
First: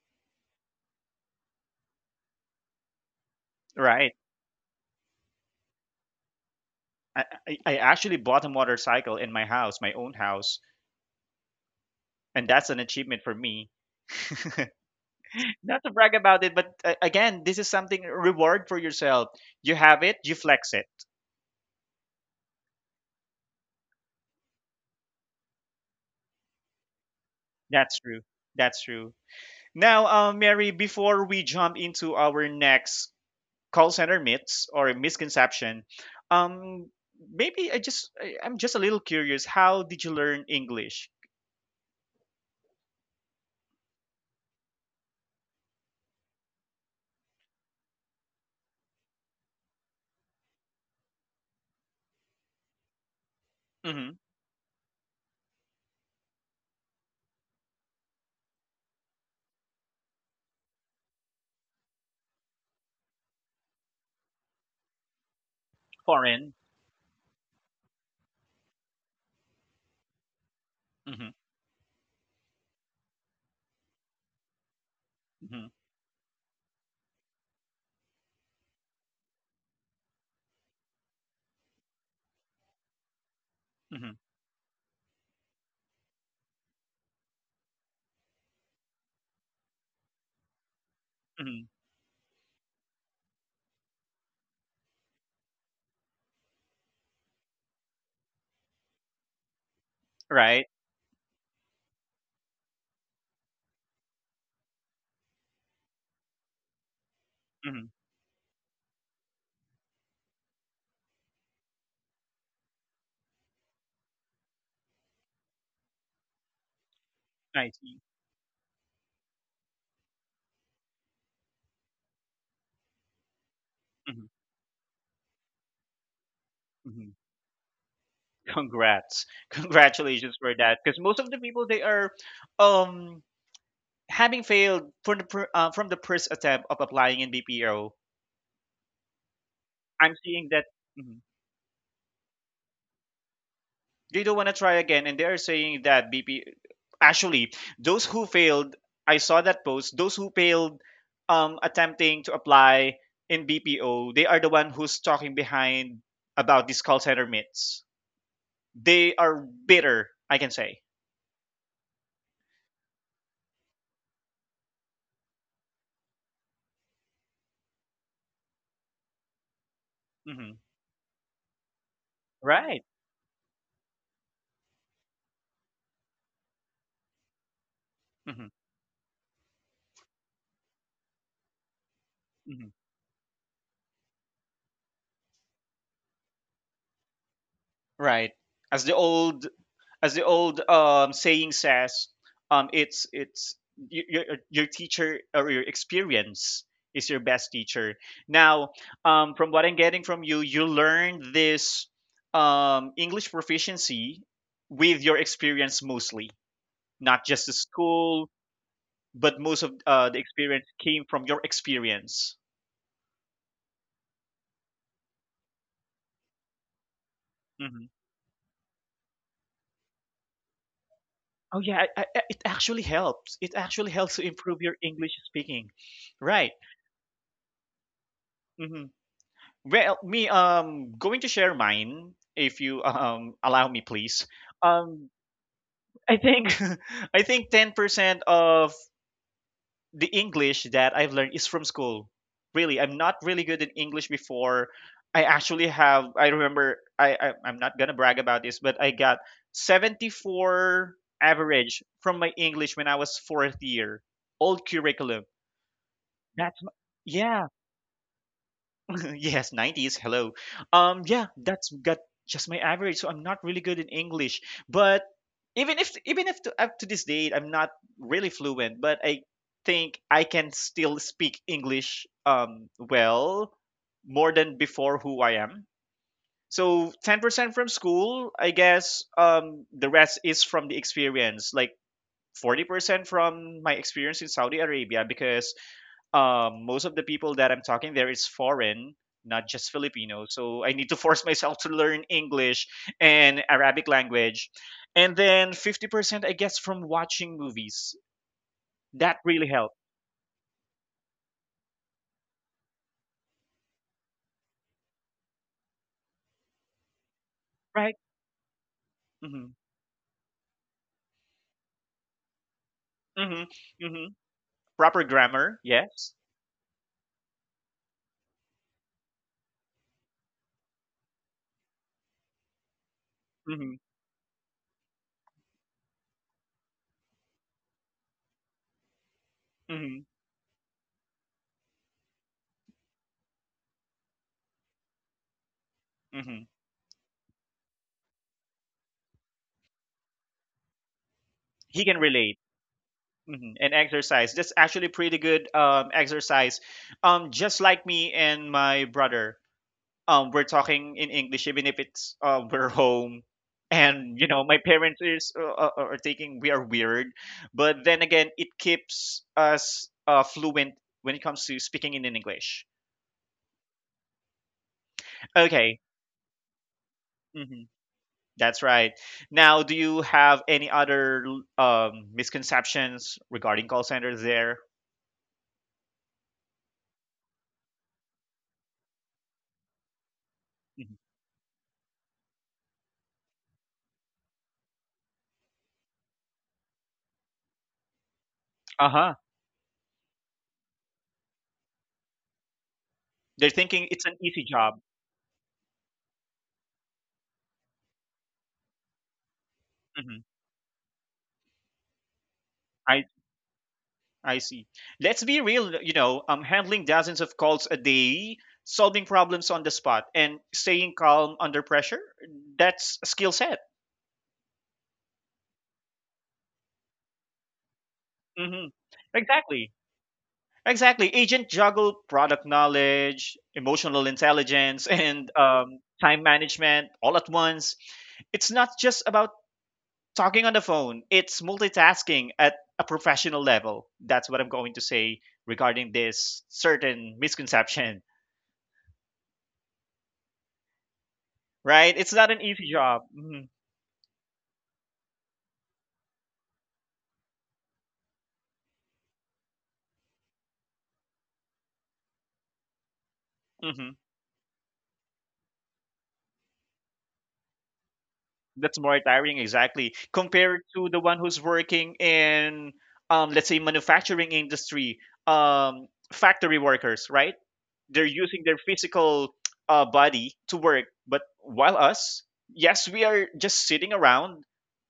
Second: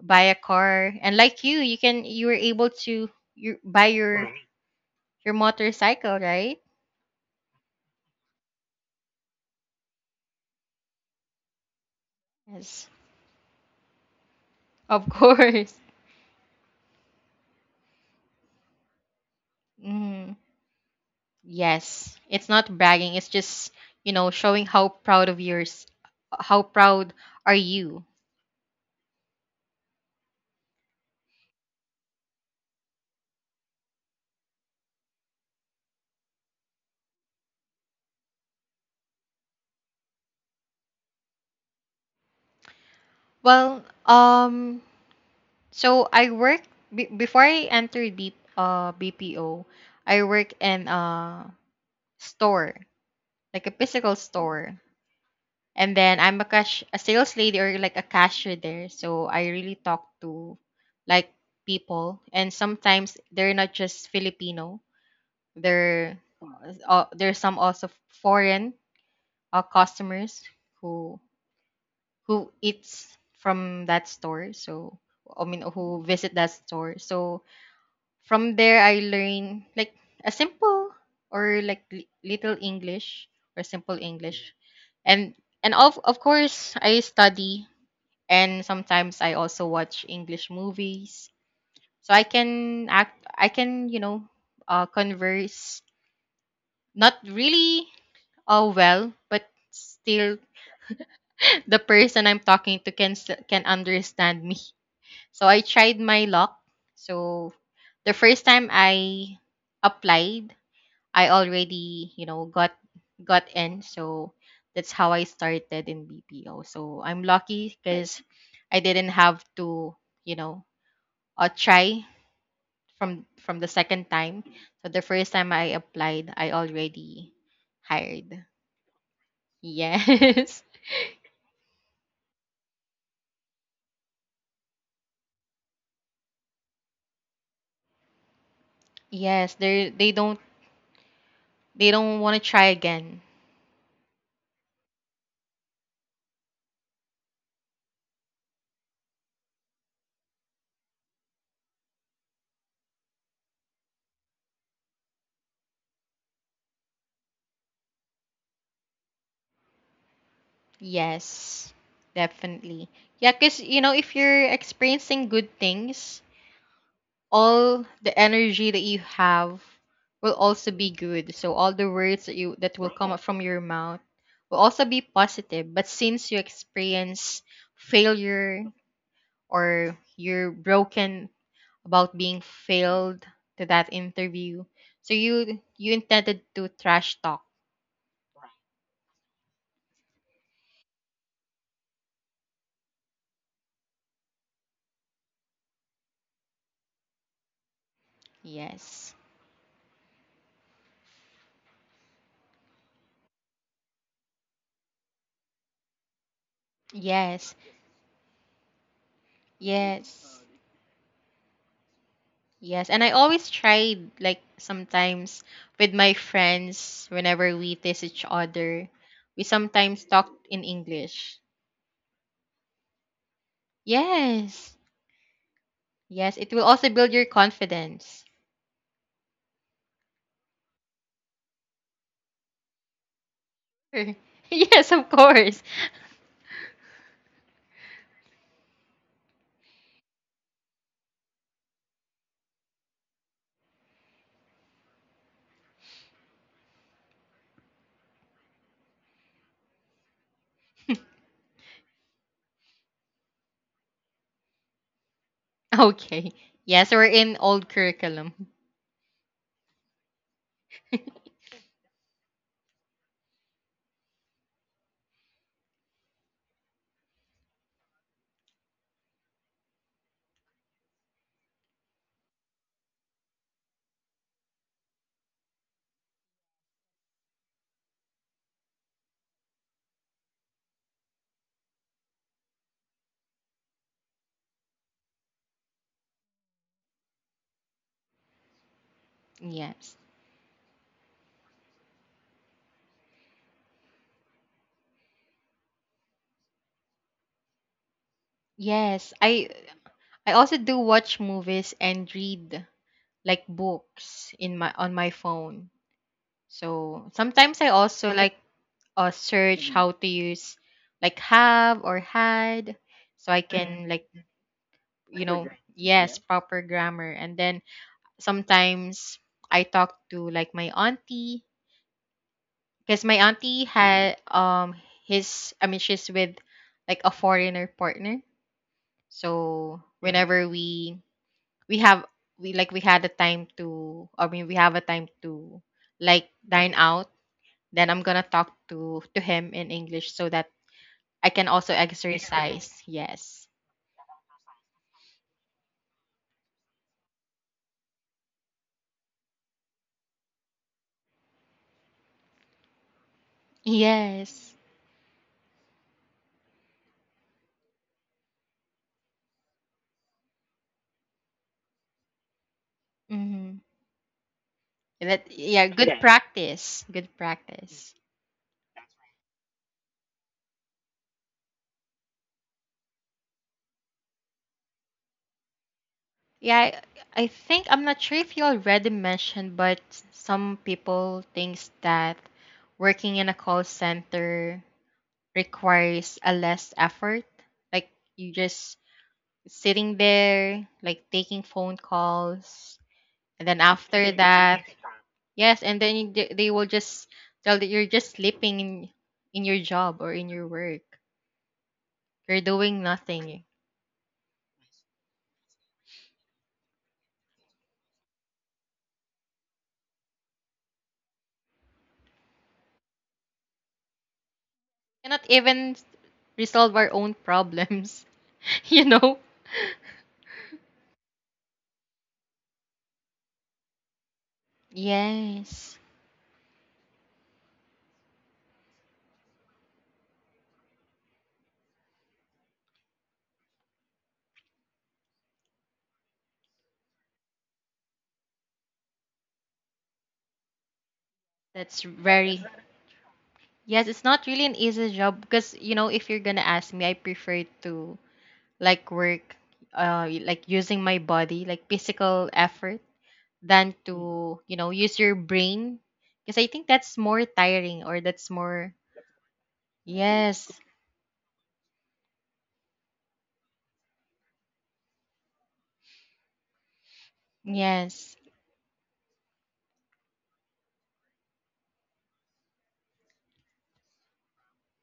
Speaker 2: buy a car, and like you can you were able to you buy
Speaker 1: Right.
Speaker 2: your motorcycle, right?
Speaker 1: I actually bought a motorcycle in my house, my own house, and that's an
Speaker 2: Yes,
Speaker 1: achievement for me.
Speaker 2: of course.
Speaker 1: Not to brag about it, but again, this is something reward for yourself. You have it, you
Speaker 2: Mm,
Speaker 1: flex it.
Speaker 2: yes, it's not bragging. It's just showing how proud of yours, how proud are
Speaker 1: That's
Speaker 2: you.
Speaker 1: true. That's true. Now, Mary, before we jump into our next call center myths or misconception, um, maybe I just I, I'm just a little curious. How did you learn English?
Speaker 2: Well, so I work be before I entered B BPO. I work in a store, like a physical
Speaker 1: Hmm
Speaker 2: store. And then I'm a cash a sales lady or like a cashier there. So I really talk to like people, and sometimes they're not just Filipino. They're
Speaker 1: Foreign.
Speaker 2: there's some also foreign customers who
Speaker 1: Hmm
Speaker 2: eats from that store. I mean
Speaker 1: hmm
Speaker 2: who visit that store. So from there, I learn like a simple or like little English or simple
Speaker 1: hmm
Speaker 2: English, and and of course I study, and sometimes I also watch English movies
Speaker 1: hmm
Speaker 2: so I can act. I can converse, not really well, but still
Speaker 1: Right?
Speaker 2: the person I'm talking to can can understand me. So I tried my luck. So
Speaker 1: Mhm.
Speaker 2: the first time I applied, I already, you know, got in. So that's how I started in BPO. So I'm
Speaker 1: I
Speaker 2: lucky
Speaker 1: see.
Speaker 2: because I didn't have to, you know, try from the second
Speaker 1: Mhm,
Speaker 2: time. So the first time I applied, I
Speaker 1: mhm.
Speaker 2: already hired.
Speaker 1: Congrats. Congratulations for
Speaker 2: Yes.
Speaker 1: that. Because most of the people, they are, um, having failed from the per from the first attempt of applying in BPO.
Speaker 2: Yes,
Speaker 1: I'm seeing that mhm,
Speaker 2: they don't want to try again.
Speaker 1: they don't wanna try again, and they are saying that BP, actually, those who failed, I saw that post, those who failed, attempting to apply in BPO, they are the one who's talking behind about these call center myths. They are bitter, I can say.
Speaker 2: Yes. Definitely. Yeah, cuz you know if you're experiencing good things, all the energy that you have will
Speaker 1: Mhm.
Speaker 2: also be good. So all the words that you
Speaker 1: Right.
Speaker 2: that will come up from your mouth will also be positive. But since you experience
Speaker 1: Mhm.
Speaker 2: failure or you're broken about being
Speaker 1: Mhm.
Speaker 2: failed to that interview, so you intended to trash talk.
Speaker 1: Right. As the old as the old saying says, um it's y- your your teacher or your experience is your best teacher. Now,
Speaker 2: Yes.
Speaker 1: from what I'm getting from you, you learned this English proficiency with your experience mostly, not just the
Speaker 2: Yes.
Speaker 1: school, but most of the
Speaker 2: Yes.
Speaker 1: experience came from your experience.
Speaker 2: Yes, and I always try, like sometimes with my friends, whenever we tease each other, we sometimes talk in English.
Speaker 1: Oh yeah, it actually helps. It actually helps to improve your
Speaker 2: Yes.
Speaker 1: English speaking,
Speaker 2: Yes,
Speaker 1: right?
Speaker 2: it will also build your confidence.
Speaker 1: hmm Well, me going to share mine if you allow me,
Speaker 2: Sure.
Speaker 1: please.
Speaker 2: Yes,
Speaker 1: Um,
Speaker 2: of course.
Speaker 1: I think I think 10% of the English that I've learned is from school. Really, I'm not really good in English before. I actually have. I remember. I'm not gonna brag about this, but I got 74 average from my English when I was fourth year, old curriculum.
Speaker 2: Okay.
Speaker 1: That's my,
Speaker 2: Yes, we're in
Speaker 1: yeah.
Speaker 2: old curriculum.
Speaker 1: Yes, '90s. Hello. Yeah, that's got just my average. So I'm not really good in English, but even if to, up to this date I'm not really fluent, but I think I can still speak English well more than before who I am. So 10% from school, I guess. The rest is from the experience. Like 40% from my experience in Saudi Arabia because most of the people that I'm talking there is foreign, not just
Speaker 2: Yes.
Speaker 1: Filipino. So I need to force myself to learn English and Arabic language. And then 50%, I guess, from watching movies. That
Speaker 2: Yes,
Speaker 1: really
Speaker 2: I
Speaker 1: helped,
Speaker 2: I also do watch movies and read like books in my on my phone. So sometimes I
Speaker 1: right?
Speaker 2: also like
Speaker 1: Mm-hmm.
Speaker 2: search how to use like have or had, so I
Speaker 1: Mm-hmm.
Speaker 2: can
Speaker 1: Mm-hmm.
Speaker 2: like
Speaker 1: Proper
Speaker 2: you Proper know
Speaker 1: grammar,
Speaker 2: grammar. Yeah.
Speaker 1: yes.
Speaker 2: Yes Yeah, proper grammar, and then sometimes I talk to like my auntie because my auntie
Speaker 1: Mm-hmm.
Speaker 2: had his I mean she's with like a foreigner partner, so
Speaker 1: Mm-hmm.
Speaker 2: whenever we have we like we had a time to I mean we have a time to like
Speaker 1: Mm-hmm.
Speaker 2: dine out. Then I'm gonna talk to him in English so that I can also
Speaker 1: He can relate.
Speaker 2: Exercise. Yes.
Speaker 1: Hmm And exercise. That's actually pretty good exercise. Just like me and my brother. We're talking in English even if it's we're home, and you know
Speaker 2: Yes.
Speaker 1: my parents is are thinking we are weird, but then again it keeps us fluent when it comes to speaking in English.
Speaker 2: Hmm.
Speaker 1: Okay.
Speaker 2: Good. Yes. Practice. Good
Speaker 1: hmm
Speaker 2: practice.
Speaker 1: that's right. Now do you have any other misconceptions regarding call centers there?
Speaker 2: Yeah, I think I'm not sure if you already mentioned, but some
Speaker 1: Mhm.
Speaker 2: people thinks that working in a call center requires a less effort. Like you just
Speaker 1: Uh-huh.
Speaker 2: sitting there, like taking phone calls.
Speaker 1: They're
Speaker 2: And then
Speaker 1: thinking it's an
Speaker 2: after
Speaker 1: easy
Speaker 2: that,
Speaker 1: job.
Speaker 2: yes, and then they will just tell that you're just sleeping in your job
Speaker 1: Hmm
Speaker 2: or in your work. You're doing nothing.
Speaker 1: I see. Let's be real, you know, handling dozens of calls a day, solving problems on the spot, and staying calm under pressure, that's a skill set.
Speaker 2: Cannot even resolve our own problems,
Speaker 1: Hmm
Speaker 2: you know?
Speaker 1: Exactly. Exactly. Agent juggle product knowledge, emotional intelligence, and
Speaker 2: Yes.
Speaker 1: time management all at once. It's not just about talking on the phone, it's multitasking at a professional level. That's what I'm going to say regarding this certain misconception. Right?
Speaker 2: That's
Speaker 1: It's not an
Speaker 2: very
Speaker 1: easy job. Hmm
Speaker 2: yes, it's not really an easy job because you know if you're gonna ask me, I prefer to like work, like using my body, like physical effort, than
Speaker 1: hmm
Speaker 2: to, you know, use your brain. Because I think that's more tiring or that's more,
Speaker 1: That's more tiring, exactly,
Speaker 2: yes,
Speaker 1: compared to the one who's working in, let's say, manufacturing industry, factory workers, right? They're
Speaker 2: yes.
Speaker 1: using their physical body to work, but while us, yes, we are just sitting around.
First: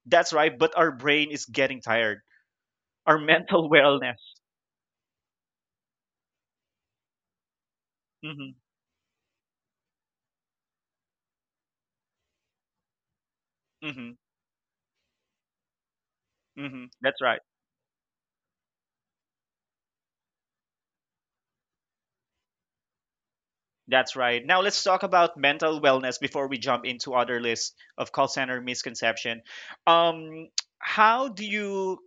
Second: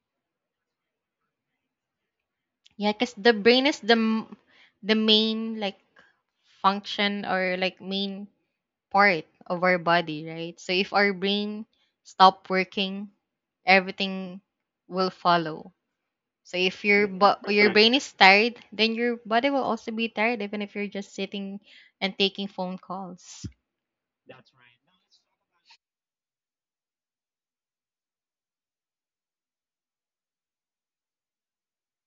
Speaker 1: That's right, but our brain is getting tired.
Speaker 2: Yeah, because
Speaker 1: Our
Speaker 2: the brain
Speaker 1: mental
Speaker 2: is
Speaker 1: wellness.
Speaker 2: the main, like, function or like main
Speaker 1: Hmm
Speaker 2: part of our body, right? So if our brain stop working,
Speaker 1: hmm
Speaker 2: everything will follow. So
Speaker 1: hmm
Speaker 2: if your
Speaker 1: That's right.
Speaker 2: your brain is tired, then your body will also be tired even if you're just sitting and taking phone calls.
Speaker 1: That's right. Now let's talk about mental wellness before we jump into other list of call center misconception. Um, how do you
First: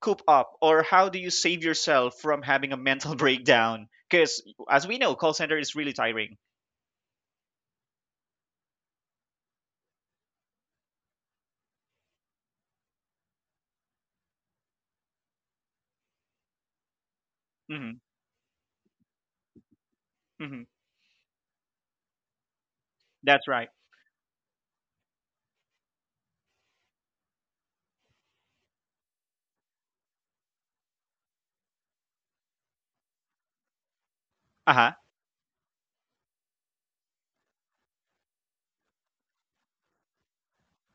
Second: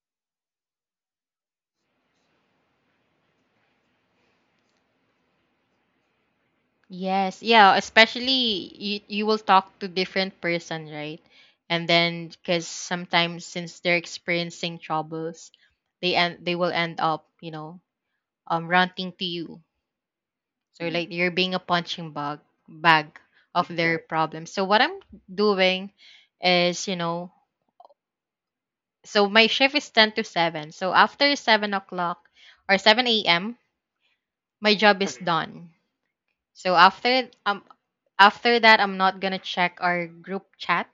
Speaker 1: coop up, or how do you save yourself from having a mental breakdown? Because as we know, call center is really tiring.
Speaker 2: Yes, yeah, especially you will talk to different person, right? And then because sometimes since they're experiencing troubles, they will end up, you know,
Speaker 1: Hmm
Speaker 2: ranting to you.
Speaker 1: hmm
Speaker 2: Like you're being a punching bag
Speaker 1: That's
Speaker 2: of
Speaker 1: right.
Speaker 2: their problems. So what I'm doing is, you know, so my shift is ten to seven. So after 7 o'clock or seven a.m.,
Speaker 1: Uh
Speaker 2: my
Speaker 1: huh.
Speaker 2: job is done. So after that, I'm not gonna check our group chat,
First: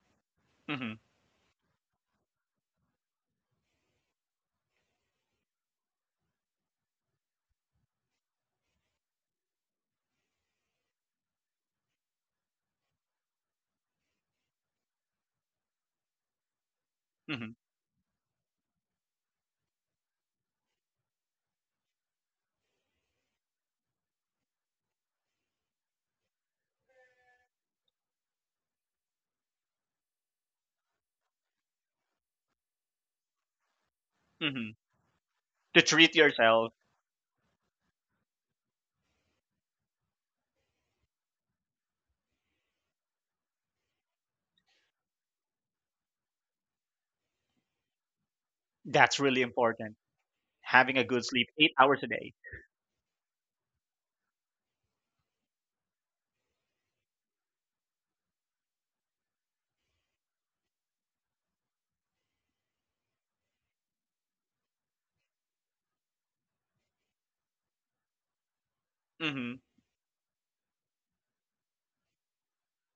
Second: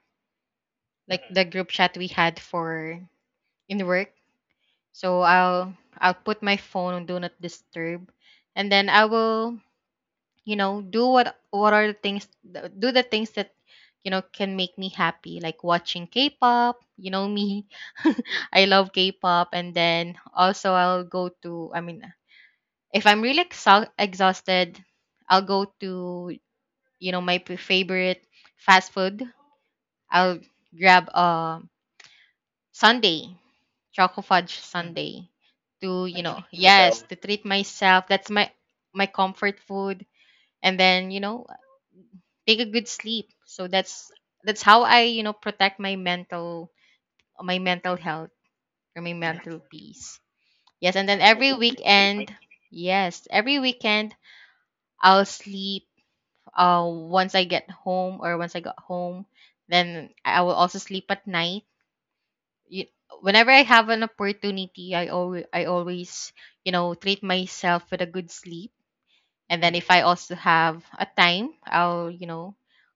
Speaker 1: hmm
Speaker 2: like the group chat we had for in work. So I'll put my phone on do not disturb, and then I will, you know, do the things that, you know, can make me happy, like watching K-pop. You know
Speaker 1: hmm
Speaker 2: me. I love K-pop. And then also I'll go to, I mean, if I'm really exhausted, I'll go to, you know, my favorite fast food. I'll grab a sundae, choco fudge
Speaker 1: hmm
Speaker 2: sundae
Speaker 1: To
Speaker 2: to,
Speaker 1: treat
Speaker 2: you know,
Speaker 1: yourself,
Speaker 2: yes, to treat myself. That's my comfort food. And then, you know, take a good sleep. So that's how I, you know, protect my mental health or my
Speaker 1: that's really
Speaker 2: mental
Speaker 1: important.
Speaker 2: peace. Yes,
Speaker 1: Having a
Speaker 2: and then
Speaker 1: good sleep, 8 hours a day.
Speaker 2: every weekend I'll sleep once I get home or once I got home, then I will also sleep at night. You, whenever I have an opportunity, I always, you know, treat myself with a good sleep.
Speaker 1: Hmm
Speaker 2: And then if I also have a time, I'll, you know,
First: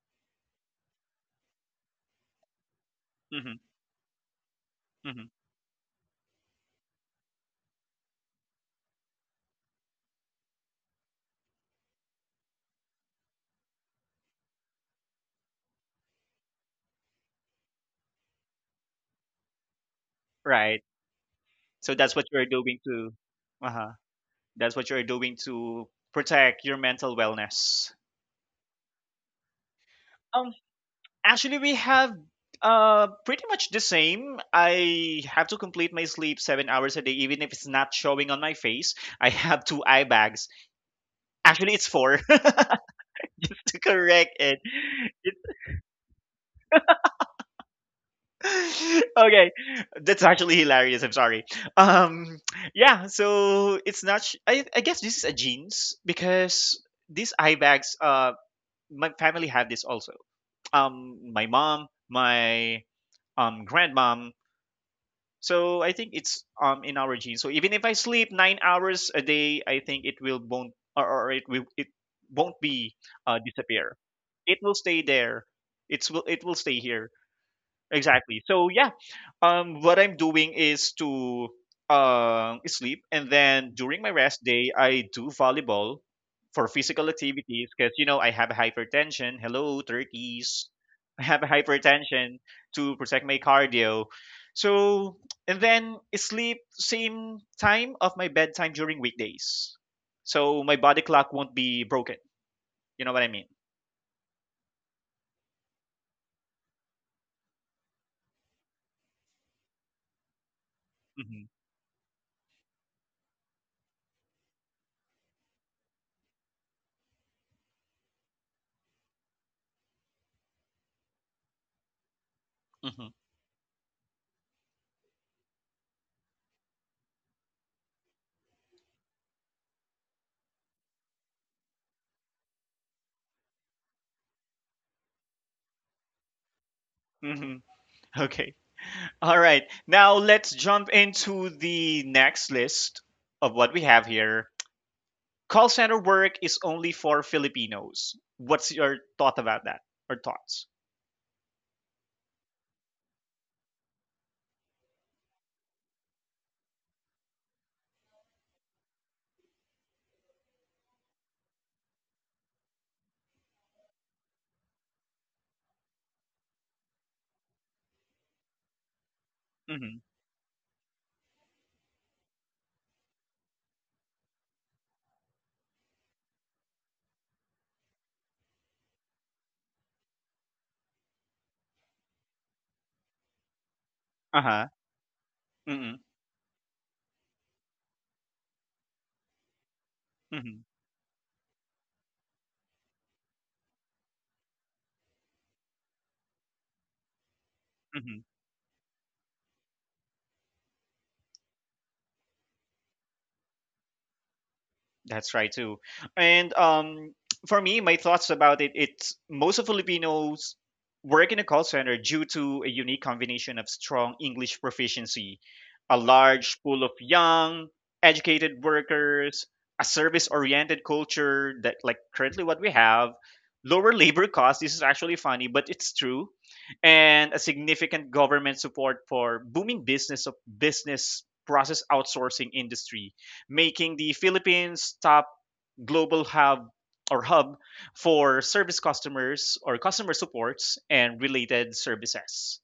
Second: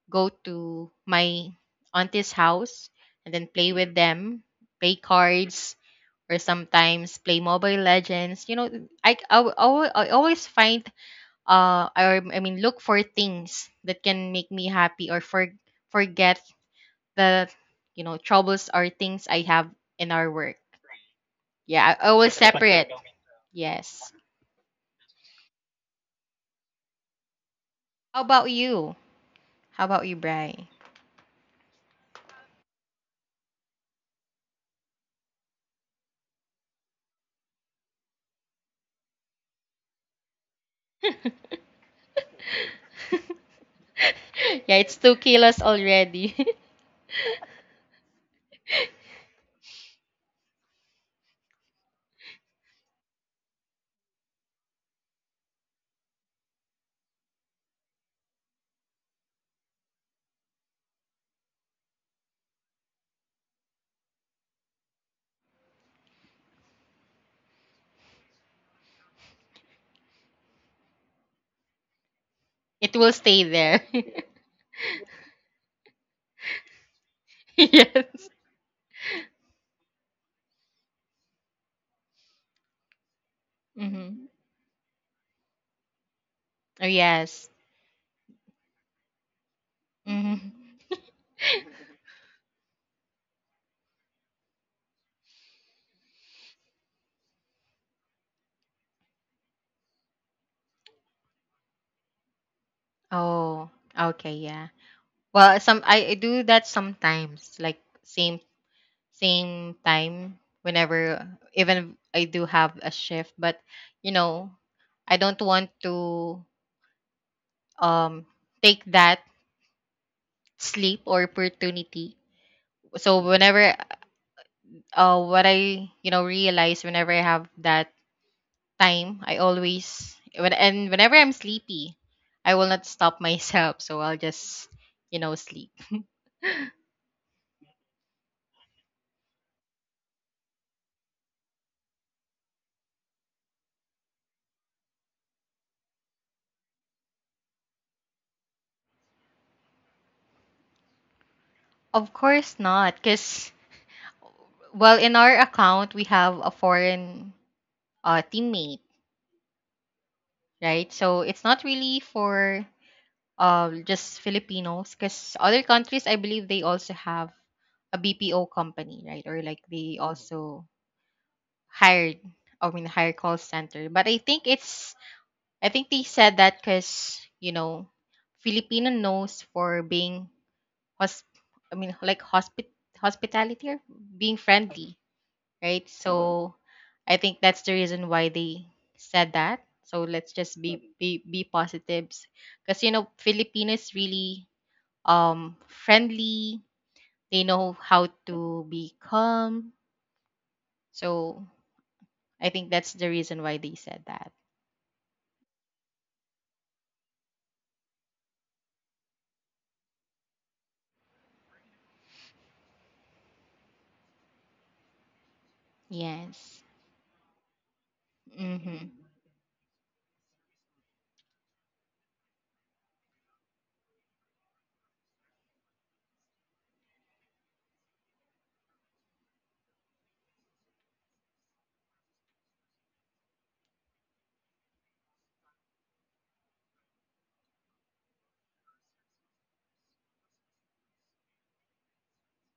Speaker 2: go to my auntie's house and then
Speaker 1: hmm
Speaker 2: play with them, play
Speaker 1: hmm
Speaker 2: cards, or sometimes play Mobile Legends. You know, I always find or I mean look for things that can make me happy or forget the, you know, troubles or things I have in our work.
Speaker 1: Right. So
Speaker 2: Yeah,
Speaker 1: that's what
Speaker 2: I
Speaker 1: you're doing
Speaker 2: separate.
Speaker 1: too. Uh huh.
Speaker 2: Yes.
Speaker 1: That's what you're doing to protect your mental wellness.
Speaker 2: How about you? How about you,
Speaker 1: Um,
Speaker 2: Bri?
Speaker 1: Actually, we have pretty much the same. I have to complete my sleep 7 hours a day, even if it's not showing on my face. I have two eye bags. Actually, it's four. Just to correct it.
Speaker 2: Yeah, it's 2 kilos already.
Speaker 1: Okay, that's actually hilarious. I'm sorry. Um, yeah. So it's not. Sh- I guess this is a genes because these eye bags. My family had this also. My mom, my grandmom. So I think it's in our genes. So even if I sleep 9 hours a day, I think it will won't or it will it won't be
Speaker 2: It will stay there.
Speaker 1: disappear. It will stay there. It will stay here.
Speaker 2: Yes.
Speaker 1: Exactly. So yeah, what I'm doing is to sleep, and then during my
Speaker 2: Mm-hmm.
Speaker 1: rest day, I do volleyball for
Speaker 2: Oh
Speaker 1: physical
Speaker 2: yes.
Speaker 1: activities because you know I have hypertension. Hello,
Speaker 2: Mm-hmm.
Speaker 1: turkeys. I have hypertension to protect my cardio. So, and then sleep same time of my bedtime during weekdays, so my body clock won't be broken. You know what I mean?
Speaker 2: Oh, okay, yeah. Well, some I do that sometimes, like same time whenever,
Speaker 1: Hmm
Speaker 2: even if I do have a shift, but you know I don't want to um take that sleep or opportunity.
Speaker 1: hmm
Speaker 2: So whenever what I, you know, realize, whenever I have that time, I always whenever I'm sleepy I will not stop myself, so I'll just, you know, sleep.
Speaker 1: hmm Okay. All right. Now let's jump into the next list of what we have here. Call center work is only for Filipinos. What's your thought about that, or thoughts?
Speaker 2: Of course not, because well, in our account we have a foreign teammate, right? So it's not really for just Filipinos, because other countries, I believe they also have a BPO company, right? Or like
Speaker 1: Mm-hmm.
Speaker 2: they also hired, I mean hire, call center. But I think it's I think they said that because you know Filipino knows for being hosp hospitality or
Speaker 1: Uh
Speaker 2: being
Speaker 1: huh.
Speaker 2: friendly, right?
Speaker 1: Mm-hmm.
Speaker 2: Mhm. So I think that's the reason why they said that. So let's just be positives, because you know Filipinos really friendly. They know how
Speaker 1: Mm-hmm.
Speaker 2: to be calm. So I think that's the reason why they said that.
Speaker 1: That's right too. And for me, my thoughts about it, it's most of Filipinos work in a call center due to a unique combination of strong English proficiency, a large
Speaker 2: Yes.
Speaker 1: pool of young, educated
Speaker 2: Mhm.
Speaker 1: workers, a service-oriented culture that like currently what we have, lower labor costs. This is actually funny, but it's true, and a significant government support for booming business of business process outsourcing industry, making the Philippines top global hub or hub for service customers or customer supports and related services.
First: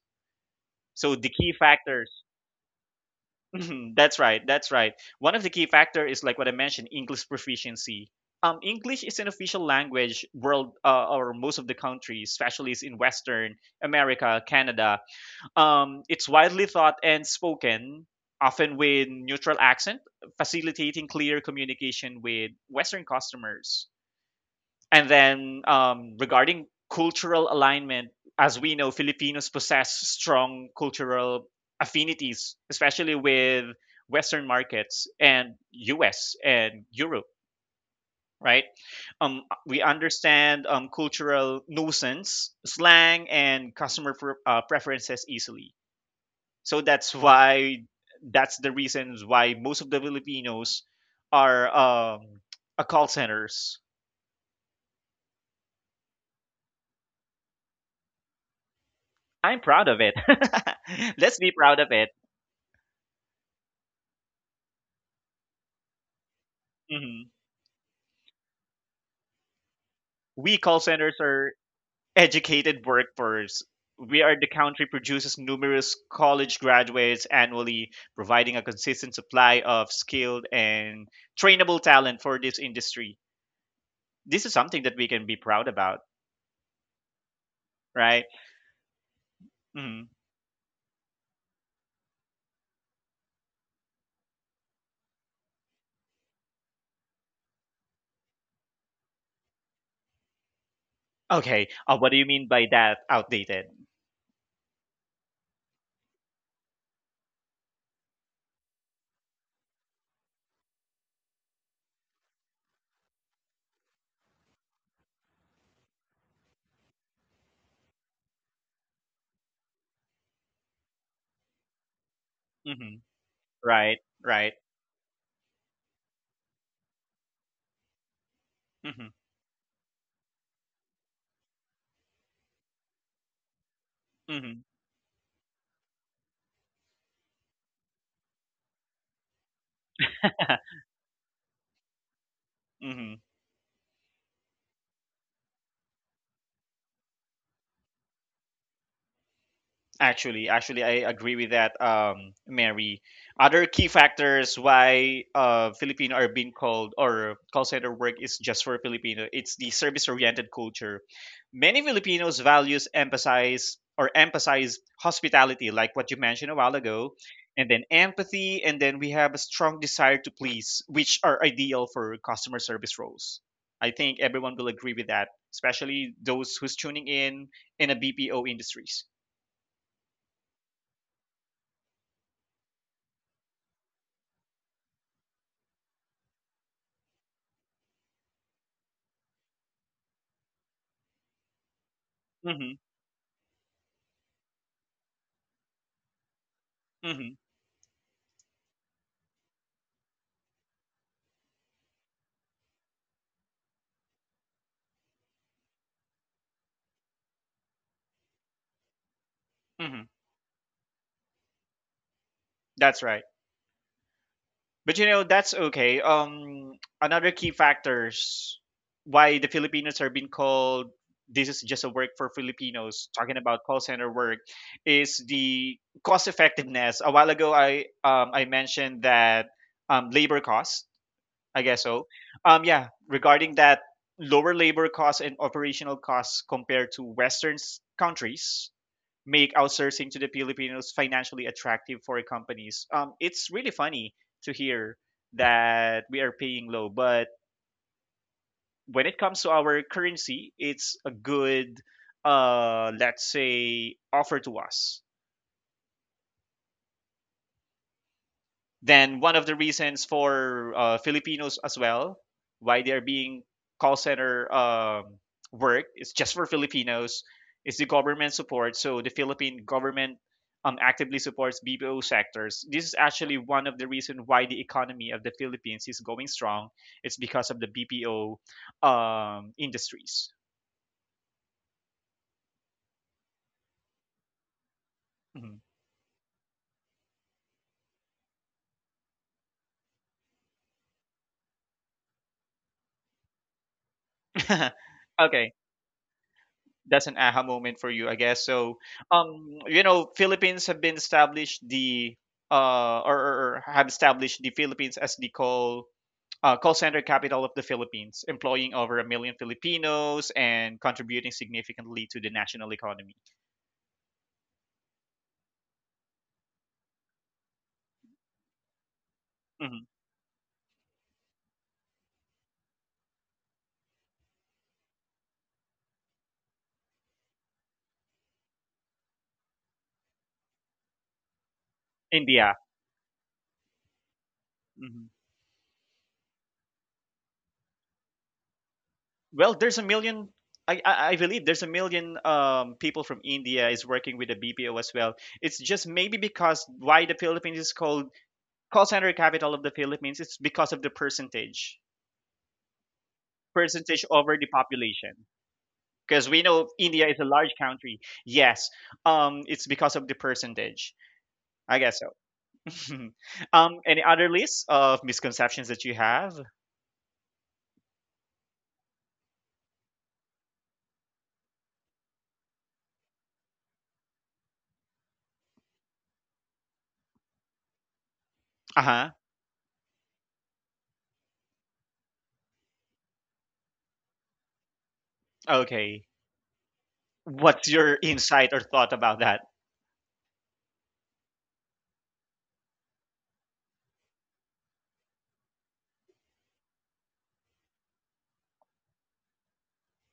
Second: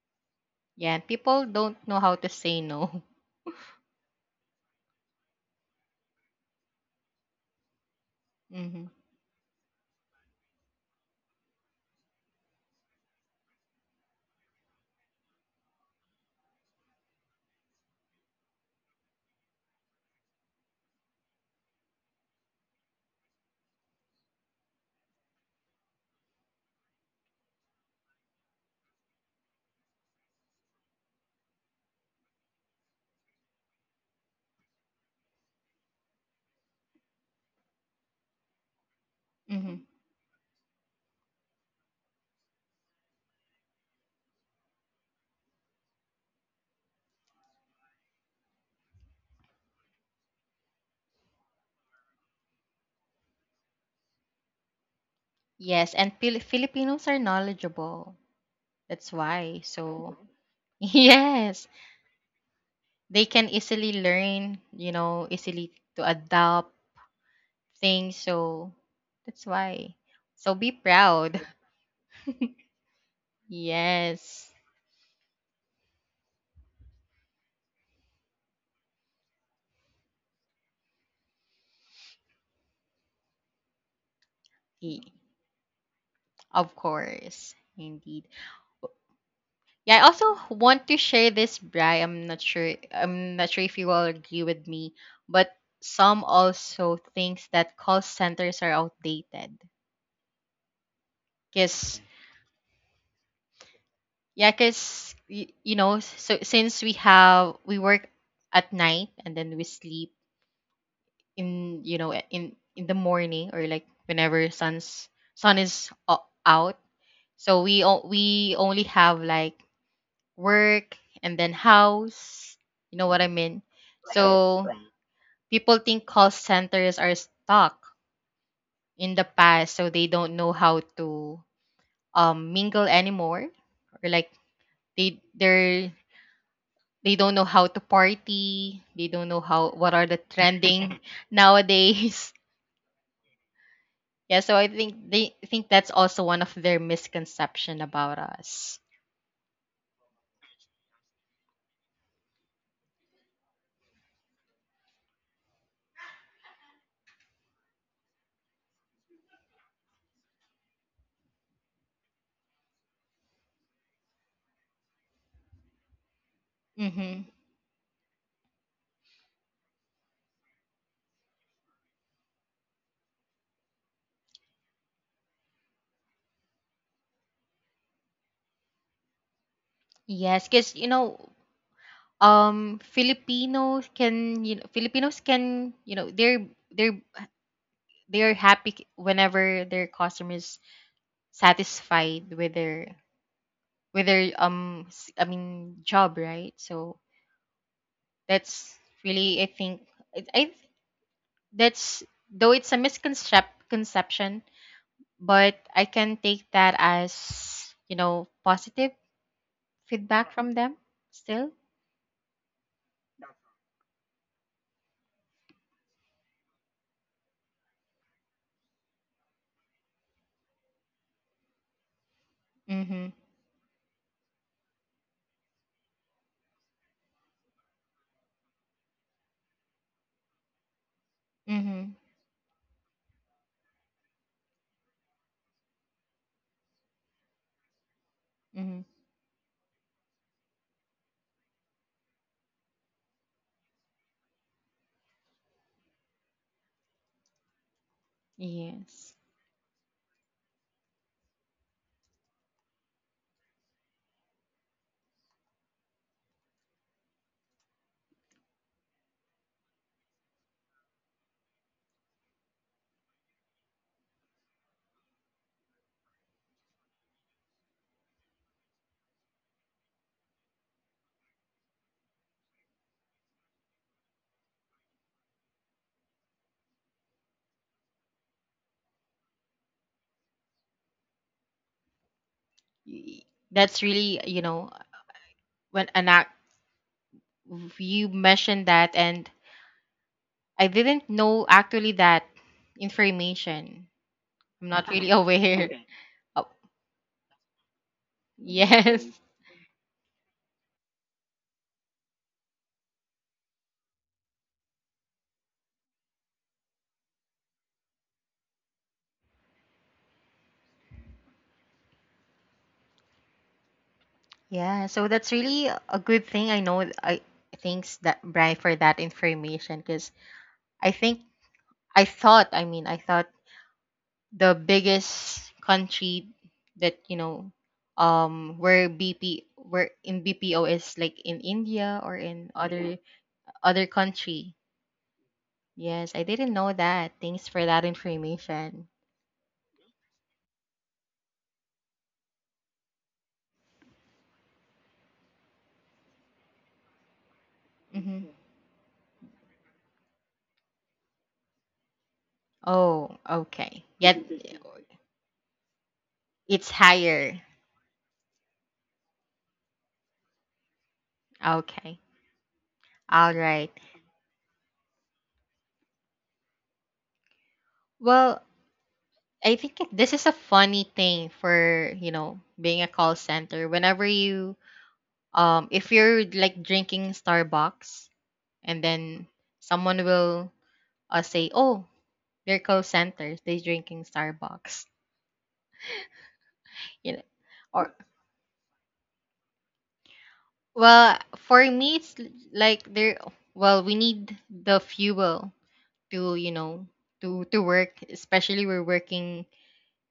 Speaker 2: Yeah,
Speaker 1: So the
Speaker 2: people
Speaker 1: key
Speaker 2: don't know
Speaker 1: factors,
Speaker 2: how to say no.
Speaker 1: that's right, that's right. One of the key factor is like what I mentioned, English proficiency.
Speaker 2: Mhm.
Speaker 1: English is an official language world or most of the countries, especially is in Western America, Canada, it's widely thought and spoken, often with neutral accent, facilitating clear communication with Western customers. And then regarding cultural alignment, as we know, Filipinos possess strong cultural affinities, especially with Western markets and US and Europe, right? We
Speaker 2: Mhm.
Speaker 1: understand cultural nuisance, slang, and customer preferences easily. So that's why that's the reasons why most of the Filipinos are um, a call centers.
Speaker 2: Yes, and Filipinos are knowledgeable. That's
Speaker 1: I'm
Speaker 2: why.
Speaker 1: proud of it.
Speaker 2: So
Speaker 1: Let's be
Speaker 2: yes,
Speaker 1: proud of it.
Speaker 2: they can easily learn, you know, easily to adopt
Speaker 1: Mhm.
Speaker 2: things, so that's why. So
Speaker 1: We
Speaker 2: be
Speaker 1: call centers
Speaker 2: proud.
Speaker 1: are educated workforce. We are the
Speaker 2: Yes.
Speaker 1: country produces numerous college graduates annually, providing a consistent supply of skilled and trainable talent for this industry. This is something that we
Speaker 2: Y-
Speaker 1: can be proud about,
Speaker 2: Of course.
Speaker 1: right?
Speaker 2: Indeed. Yeah, I
Speaker 1: Mhm.
Speaker 2: also want to share this, Bri. I'm not sure if you will agree with me, but some also thinks that call centers are outdated.
Speaker 1: Okay.
Speaker 2: Cause
Speaker 1: What do you mean by that? Outdated.
Speaker 2: yeah, cause you know, so since we work at night and then we sleep in, you know, in the morning, or like whenever sun is out, so we we only have like work and then house, you
Speaker 1: Mhm.
Speaker 2: know what I mean.
Speaker 1: Right, right.
Speaker 2: So people think call centers are stuck
Speaker 1: Mhm,
Speaker 2: in the past, so they don't know how to mingle anymore, or like
Speaker 1: mhm,
Speaker 2: they're they don't know how to party, they don't know how what are the trending nowadays.
Speaker 1: mhm.
Speaker 2: Yeah, so I think that's also one of their misconception about us.
Speaker 1: Actually, actually, I agree with that, Mary. Other key factors why Filipino are being called or call center work is just for Filipino. It's the service-oriented culture. Many Filipinos values emphasize or emphasize hospitality, like what you mentioned a while ago,
Speaker 2: Mm-hmm.
Speaker 1: and then empathy, and then we have a strong desire to please, which are ideal for customer service roles. I think everyone will agree with that, especially those who's tuning in a BPO industries.
Speaker 2: Yes, because you know, Filipinos can, you know, they're they're happy whenever their customer is satisfied with
Speaker 1: Mm-hmm.
Speaker 2: their job, right. So
Speaker 1: hmm
Speaker 2: that's really, I think, I that's, though it's a misconception conception, but I can take that as, you know, positive
Speaker 1: hmm
Speaker 2: feedback from them still.
Speaker 1: That's right. But you know, that's okay. Another key factors why the Filipinos are being called this is just a work for Filipinos,
Speaker 2: Mhm.
Speaker 1: talking about call center work, is the cost effectiveness. A while ago, I mentioned that labor cost, I guess
Speaker 2: Mhm.
Speaker 1: so. Yeah, regarding that lower labor costs and operational costs compared to countries,
Speaker 2: Mhm.
Speaker 1: make outsourcing to the Filipinos financially attractive for companies. It's really funny to hear that we are paying low, but when it
Speaker 2: Yes.
Speaker 1: comes to our currency, it's a good, let's say, offer to us. Then one of the reasons for Filipinos as well why they're being call center work is just for Filipinos is the government support. So the Philippine government actively supports BPO sectors. This is actually one of the reasons why the economy of the Philippines is going strong. It's because of the BPO industries.
Speaker 2: Y- that's really, you know,
Speaker 1: Mhm.
Speaker 2: when an act you mentioned that, and I didn't know actually that information, I'm not really
Speaker 1: Okay.
Speaker 2: aware. Oh,
Speaker 1: That's an aha moment for you, I guess. So,
Speaker 2: yes.
Speaker 1: you know, Philippines have been established the or have established the Philippines as the call call center capital of the Philippines, employing over a million Filipinos and contributing significantly to the national economy.
Speaker 2: Yeah, so that's really a good thing. I know I thanks that Bri for that information
Speaker 1: Mhm.
Speaker 2: because I think I thought, I mean, I thought the biggest country that you know where bp where in BPO is like in India or
Speaker 1: India.
Speaker 2: in other other country.
Speaker 1: Mhm.
Speaker 2: Yes, I didn't know that. Thanks for that information.
Speaker 1: Well, there's a million. I believe there's a million people from India is working with the BPO as well. It's just maybe because why the Philippines is called
Speaker 2: hmm
Speaker 1: call center capital of the Philippines, it's because of the percentage,
Speaker 2: oh, okay,
Speaker 1: percentage
Speaker 2: yet
Speaker 1: over the population. Because we know
Speaker 2: it's
Speaker 1: India is a
Speaker 2: higher.
Speaker 1: large country. Yes, it's because of the percentage. I guess
Speaker 2: Okay,
Speaker 1: so.
Speaker 2: all right.
Speaker 1: Any other list of misconceptions that you have?
Speaker 2: well this is a funny thing for you know being a call center. Whenever you if you're like drinking Starbucks
Speaker 1: Uh
Speaker 2: and
Speaker 1: huh.
Speaker 2: then someone will say, "Oh, they're call centers. They're drinking Starbucks."
Speaker 1: Okay.
Speaker 2: You know,
Speaker 1: What's
Speaker 2: or
Speaker 1: your insight or thought about that?
Speaker 2: well, for me, it's l- like they're well, we need the fuel to you know to work, especially we're working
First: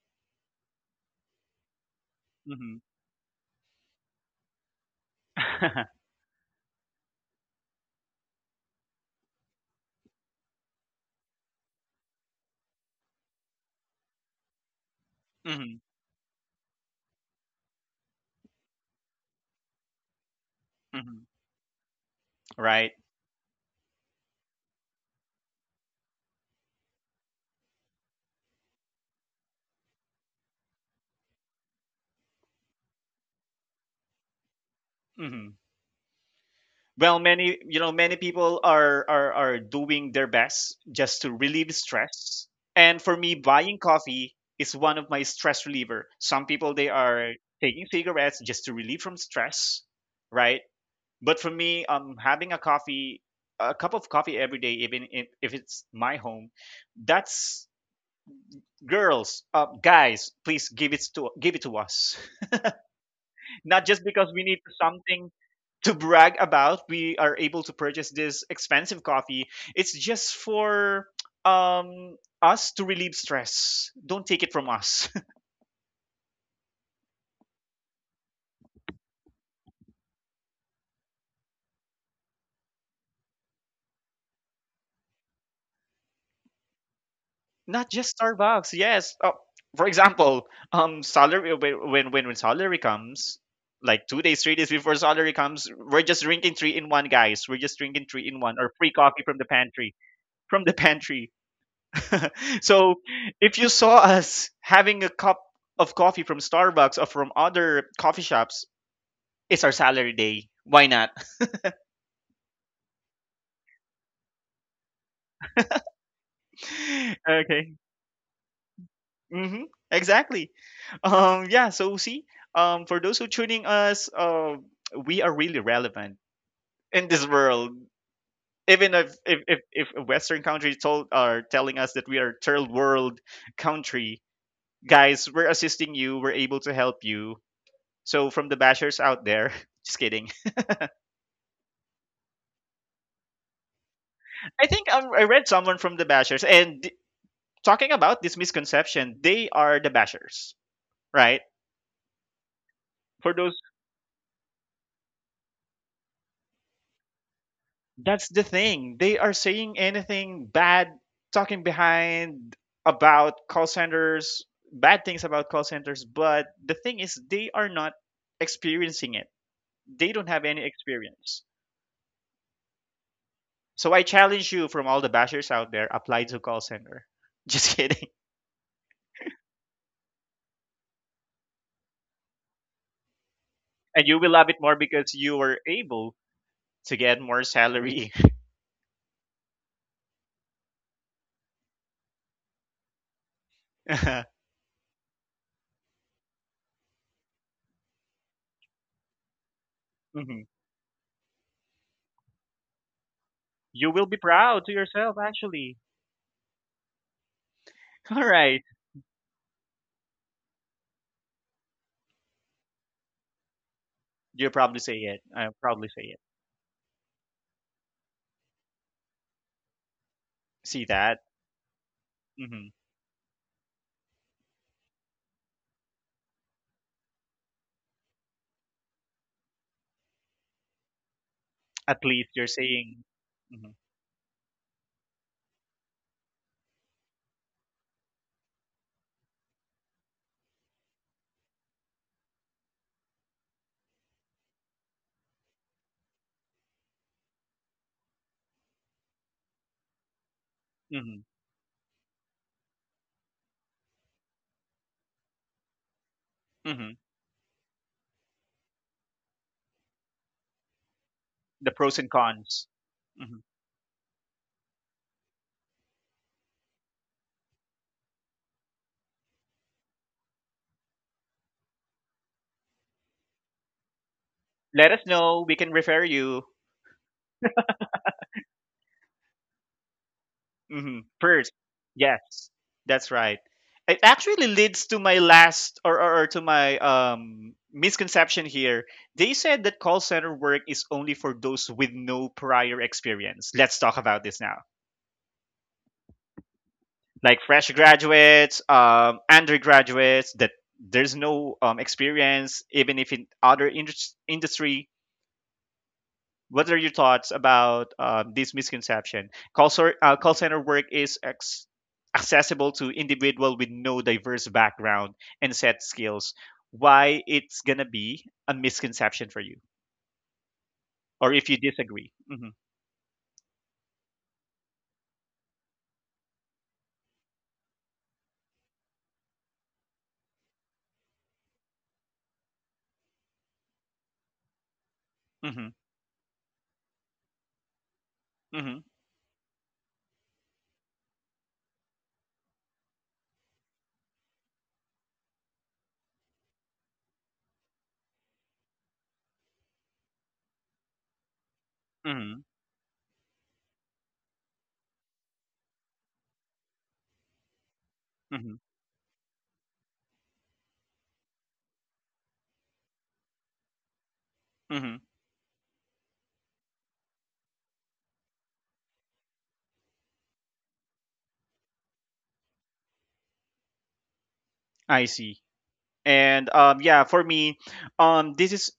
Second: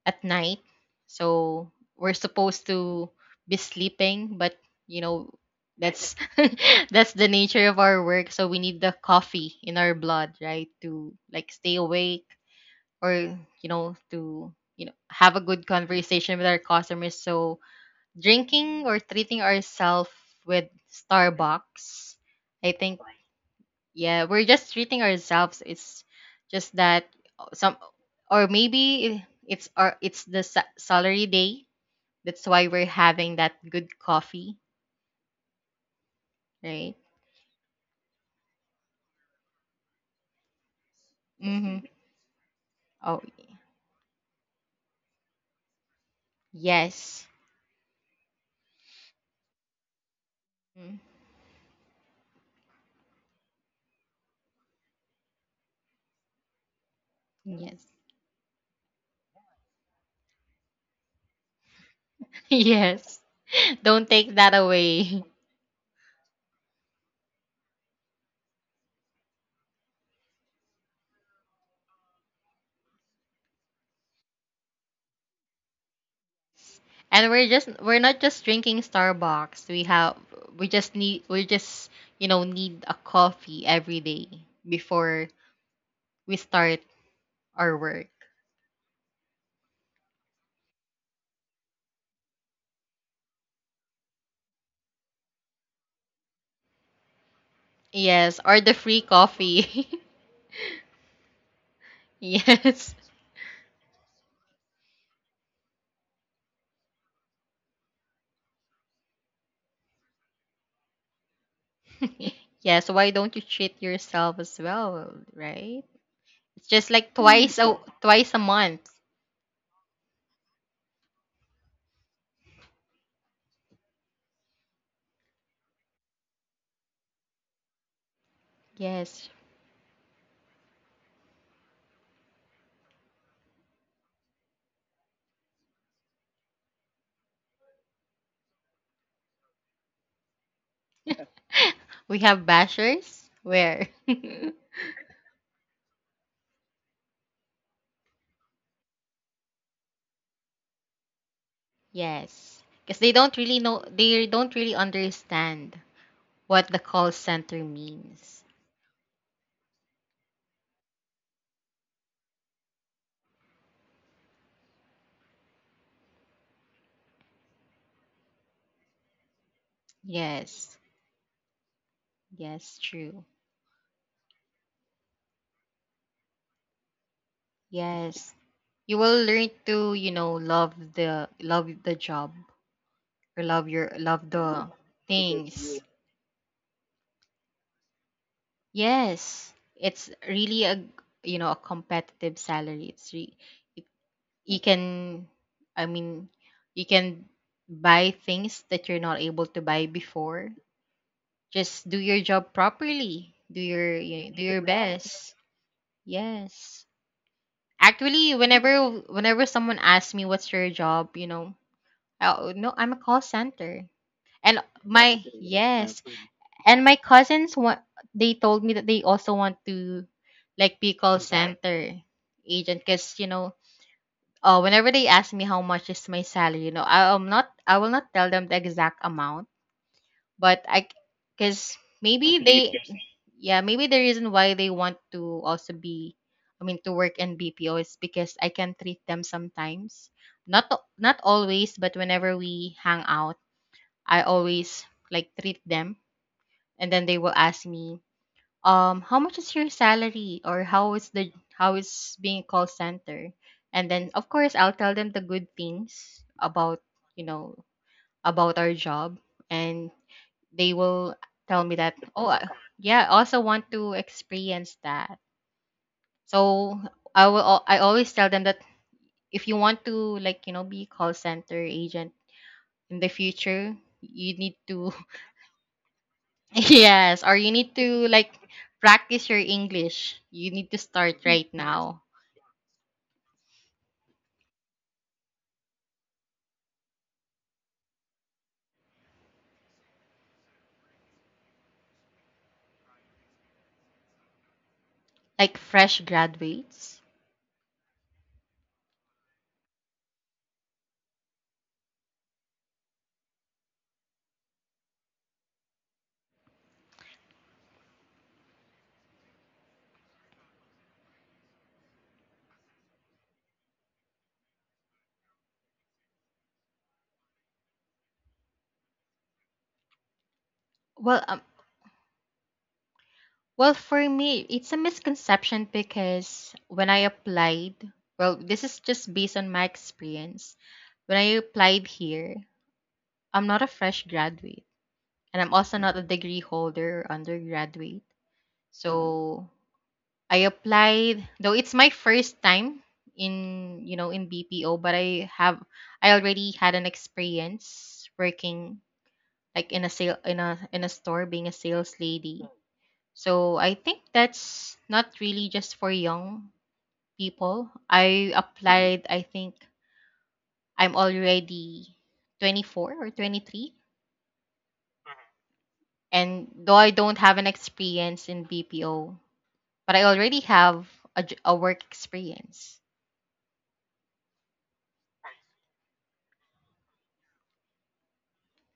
Speaker 2: at night, so we're supposed
Speaker 1: Hmm
Speaker 2: to be sleeping, but you know that's, that's the nature of our work. So we need the coffee in our blood, right, to like stay awake, or you know to you know, have a good
Speaker 1: hmm
Speaker 2: conversation with our customers. So drinking or treating ourselves with
Speaker 1: hmm
Speaker 2: Starbucks, I
Speaker 1: Right.
Speaker 2: think, yeah, we're just treating ourselves. It's just that some, or maybe it's our, it's the salary day. That's why we're having that good coffee,
Speaker 1: hmm
Speaker 2: right.
Speaker 1: Well, many you know many people are doing their best just to relieve
Speaker 2: Mm-hmm.
Speaker 1: stress. And for
Speaker 2: Oh,
Speaker 1: me, buying coffee is one of my stress reliever. Some people they
Speaker 2: yes.
Speaker 1: are taking cigarettes just to relieve from stress, right?
Speaker 2: Mm.
Speaker 1: But for me, having a coffee, a cup of coffee every day, even if it's my home, that's
Speaker 2: Yes,
Speaker 1: girls, guys, please give it to us.
Speaker 2: yes.
Speaker 1: Not just
Speaker 2: Don't
Speaker 1: because
Speaker 2: take
Speaker 1: we
Speaker 2: that
Speaker 1: need
Speaker 2: away.
Speaker 1: something to brag about, we are able to purchase this expensive coffee. It's just for us to relieve stress. Don't take it from us.
Speaker 2: And we're just we're not just drinking Starbucks. We have, we just need, we just, you know, need a coffee every day before we start our
Speaker 1: Not
Speaker 2: work.
Speaker 1: just Starbucks. Yes. For example, salary when salary comes, like 2 days, 3 days before salary comes, we're just drinking three in one, guys. We're just drinking three in
Speaker 2: Yes,
Speaker 1: one
Speaker 2: or
Speaker 1: or
Speaker 2: the
Speaker 1: free
Speaker 2: free
Speaker 1: coffee from the
Speaker 2: coffee.
Speaker 1: pantry. From the pantry. So,
Speaker 2: yes.
Speaker 1: if you saw us having a cup of coffee from Starbucks or from other coffee shops, it's our salary day. Why not?
Speaker 2: yes, why don't you treat yourself as well, right? It's just like, mm, twice
Speaker 1: Okay.
Speaker 2: a, twice a month.
Speaker 1: hmm Exactly. Yeah. So see, for those who tuning us, we are really relevant in this world. Even
Speaker 2: Yes.
Speaker 1: if a Western countries told are telling us that we are third world country, guys, we're assisting you. We're able to help you. So from the bashers out there, just kidding.
Speaker 2: We have bashers, where?
Speaker 1: I think I read someone from the Bashers talking about this misconception, they are the Bashers, right?
Speaker 2: yes. Cuz they
Speaker 1: For
Speaker 2: don't
Speaker 1: those,
Speaker 2: really know, they don't really understand what the call center
Speaker 1: that's the
Speaker 2: means.
Speaker 1: thing. They are saying anything bad, talking behind about call centers, bad things about call centers. But the thing is, they are not experiencing it. They don't have any
Speaker 2: Yes,
Speaker 1: experience.
Speaker 2: yes, true.
Speaker 1: So I challenge you from all the Bashers out there, apply to call center. Just kidding.
Speaker 2: Yes, you will learn to, you know, love the, love the job, or love your,
Speaker 1: And you will
Speaker 2: love
Speaker 1: love it
Speaker 2: the
Speaker 1: more because you were
Speaker 2: things.
Speaker 1: able to get more salary.
Speaker 2: Yes, it's really a, you know, a competitive salary. It,
Speaker 1: Mhm.
Speaker 2: you can, I mean, you can buy things that you're not able to buy before. Just do your job properly. Do
Speaker 1: You
Speaker 2: your,
Speaker 1: will be
Speaker 2: you know, do your
Speaker 1: proud to yourself,
Speaker 2: best.
Speaker 1: actually.
Speaker 2: Yes.
Speaker 1: All
Speaker 2: Actually,
Speaker 1: right.
Speaker 2: whenever someone asks me what's your job, you know, no, I'm a call center.
Speaker 1: You
Speaker 2: And
Speaker 1: probably say
Speaker 2: my,
Speaker 1: it. I probably
Speaker 2: yes,
Speaker 1: say it.
Speaker 2: and my cousins want, they told me that they also want to like
Speaker 1: See
Speaker 2: be call,
Speaker 1: that?
Speaker 2: okay, center
Speaker 1: Hmm.
Speaker 2: agent because, you know, whenever they ask me how much is my salary, you know, I'm not, I will not tell them the exact amount, but I, because
Speaker 1: At least
Speaker 2: maybe
Speaker 1: you're
Speaker 2: they,
Speaker 1: saying
Speaker 2: yeah,
Speaker 1: hmm
Speaker 2: maybe the reason why they want to also be, I mean, to work in BPO is because I can treat them sometimes, not always, but whenever we hang out, I always like treat them, and then they will ask me how much is your salary, or how is
Speaker 1: hmm
Speaker 2: the, how is being a call center, and then of course I'll tell them the good things about,
Speaker 1: hmm
Speaker 2: you know, about our job, and they will tell
Speaker 1: the
Speaker 2: me that,
Speaker 1: pros and cons.
Speaker 2: yeah, I
Speaker 1: Hmm.
Speaker 2: also want to experience that. So I will I always tell them that if you want to like, you know, be call center agent in the future, you need
Speaker 1: Let
Speaker 2: to,
Speaker 1: us know. We can refer you.
Speaker 2: yes, or you need to like practice your English, you need to
Speaker 1: Hmm.
Speaker 2: start right
Speaker 1: First.
Speaker 2: now.
Speaker 1: Yes. That's right. It actually leads to my last or to my misconception here. They said that call center work is only for those with no prior experience. Let's talk about this now.
Speaker 2: Like fresh graduates.
Speaker 1: Like fresh graduates, undergraduates that there's no experience, even if in other industry. What are your thoughts about this misconception? Call center work is ex- accessible to individual with no diverse background and set skills. Why it's gonna be a misconception for you,
Speaker 2: well
Speaker 1: or
Speaker 2: um,
Speaker 1: if you disagree?
Speaker 2: well, for me, it's a misconception because when I applied, well, this is just based on my experience. When I applied here, I'm not a fresh graduate, and I'm
Speaker 1: Hmm
Speaker 2: also not a degree holder or undergraduate.
Speaker 1: hmm
Speaker 2: So I applied, though it's my first time in, you know, in BPO, but I have, I already had an experience working like in a sale, in a, in a store, being a sales
Speaker 1: hmm
Speaker 2: lady. So I think that's not really just for young people. I
Speaker 1: hmm
Speaker 2: applied, I think I'm already 24 or 23.
Speaker 1: hmm
Speaker 2: And though I don't have an experience in BPO, but I already have a, a work experience.
Speaker 1: I see. And yeah, for me, this is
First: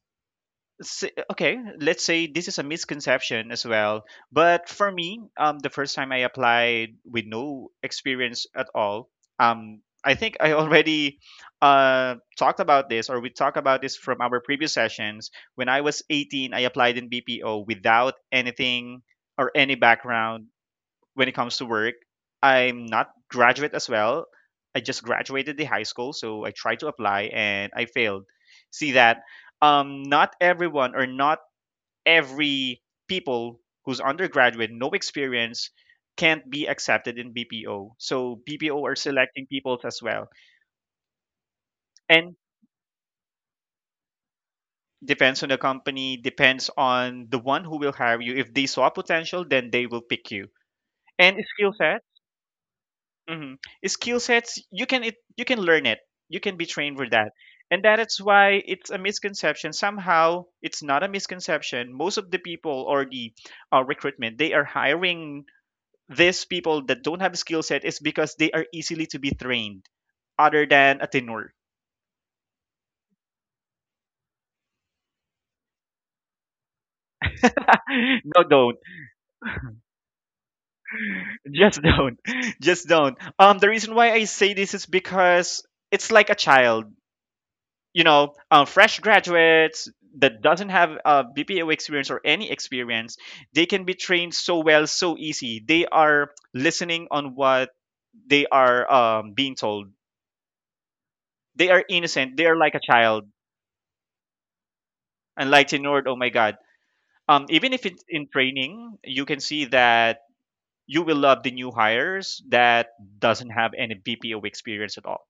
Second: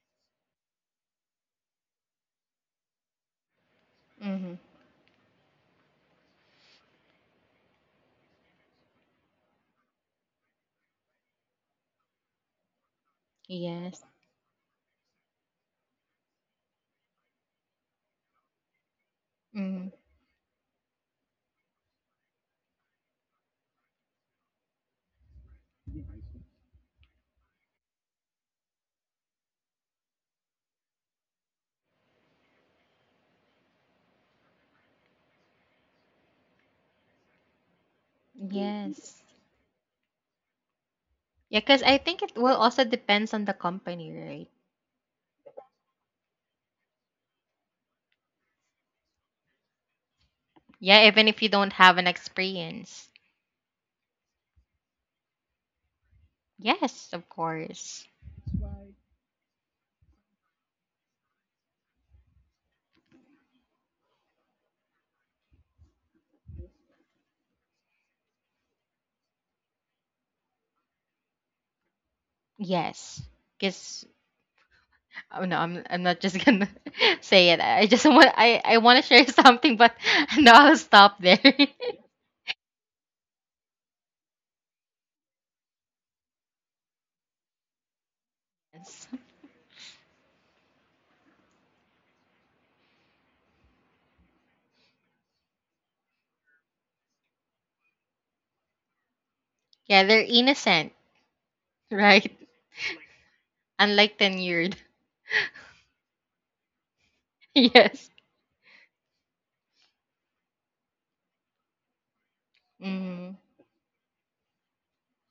Speaker 1: okay, let's say this is a misconception as well,
Speaker 2: Mm-hmm.
Speaker 1: but for me, the first time I applied with no experience at all, I think I already talked about this or we talked about this
Speaker 2: Yes.
Speaker 1: from our previous sessions. When I was 18, I applied in BPO without anything or any
Speaker 2: Mm-hmm.
Speaker 1: background when it comes to work. I'm not graduate as well. I just graduated the high school, so I tried to apply and I failed. See that, not everyone or not every people who's undergraduate, no experience, can't be accepted in BPO. So BPO are
Speaker 2: Yes.
Speaker 1: selecting people as well.
Speaker 2: Yeah, because I think it
Speaker 1: And
Speaker 2: will also depends on the company, right?
Speaker 1: depends on the company, depends on the one who will hire you. If they saw potential, then they will pick you.
Speaker 2: Yeah, even
Speaker 1: And
Speaker 2: if you
Speaker 1: skill
Speaker 2: don't have
Speaker 1: set.
Speaker 2: an experience.
Speaker 1: Mhm. Skill sets, you can learn it. You can be trained for
Speaker 2: Yes, of
Speaker 1: that, and that
Speaker 2: course.
Speaker 1: is why it's a misconception. Somehow it's not a misconception. Most of the people or the recruitment, they are hiring these people that don't have skill set is because they are easily to be trained other than a tenor.
Speaker 2: Yes. Because, oh no, I'm not just gonna say it.
Speaker 1: No,
Speaker 2: I
Speaker 1: don't,
Speaker 2: want to share something, but no, I'll stop there.
Speaker 1: just don't. Just don't. The reason why I say this is because it's like a child. Fresh
Speaker 2: Yes.
Speaker 1: graduates that doesn't have BPO experience or any experience, they can be trained so well, so easy. They are listening on what they are being told.
Speaker 2: Yeah, they're innocent,
Speaker 1: They are
Speaker 2: right?
Speaker 1: innocent, they are like a child.
Speaker 2: Unlike tenured.
Speaker 1: And unlike Nord, oh my god, even if it's
Speaker 2: yes.
Speaker 1: in training, you can see that you will love the new hires that
Speaker 2: Hmm.
Speaker 1: doesn't have any BPO experience at all.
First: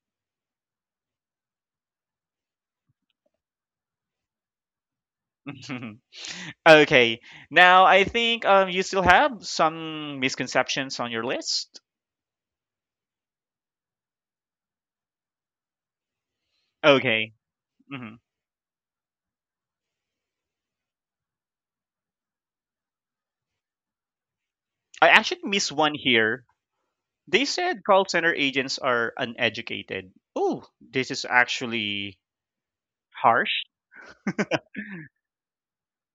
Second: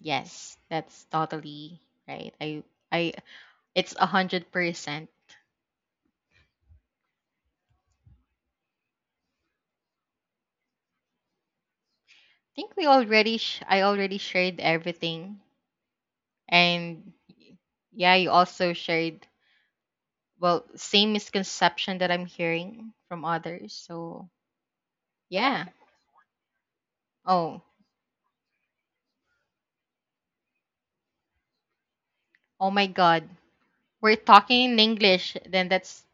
Speaker 2: Yes, that's totally right. I it's 100%. I
Speaker 1: Okay, now I think you still have some misconceptions on your list.
Speaker 2: think we already I already shared everything, and
Speaker 1: Okay.
Speaker 2: yeah,
Speaker 1: Hmm.
Speaker 2: you also shared, well, same misconception that I'm hearing from others. So
Speaker 1: I actually
Speaker 2: yeah.
Speaker 1: missed one here. They
Speaker 2: Oh,
Speaker 1: said call center agents are uneducated. Oh, this is actually
Speaker 2: oh my God,
Speaker 1: harsh.
Speaker 2: we're talking in English. Then that's,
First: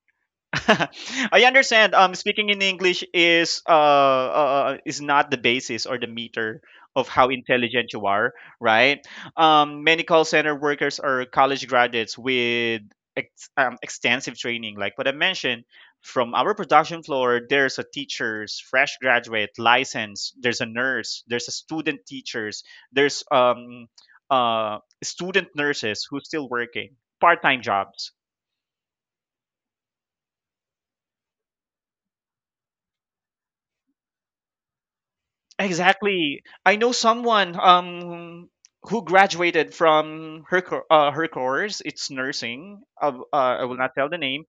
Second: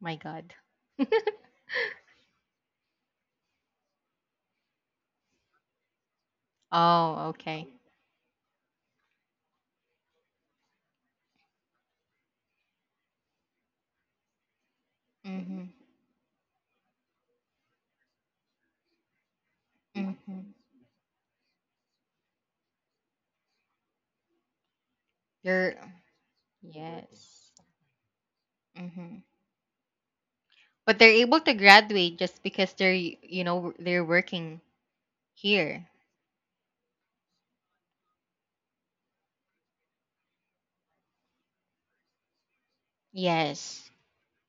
Speaker 2: my God.
Speaker 1: I understand. Speaking in English is not the basis or the meter of
Speaker 2: Oh,
Speaker 1: how
Speaker 2: okay.
Speaker 1: intelligent you are, right? Many call center workers are college graduates with extensive training, like what I mentioned.
Speaker 2: Mm-hmm.
Speaker 1: From our production floor, there's a teachers, fresh graduate, license.
Speaker 2: Mm-hmm.
Speaker 1: There's a nurse. There's a student teachers. There's student
Speaker 2: You're,
Speaker 1: nurses who's still working
Speaker 2: yes.
Speaker 1: part-time jobs.
Speaker 2: Mm-hmm. But they're able to graduate just because they're, you know, they're working here.
Speaker 1: Exactly. I know someone who graduated from her her course. It's nursing. I will
Speaker 2: Yes.
Speaker 1: not tell the name.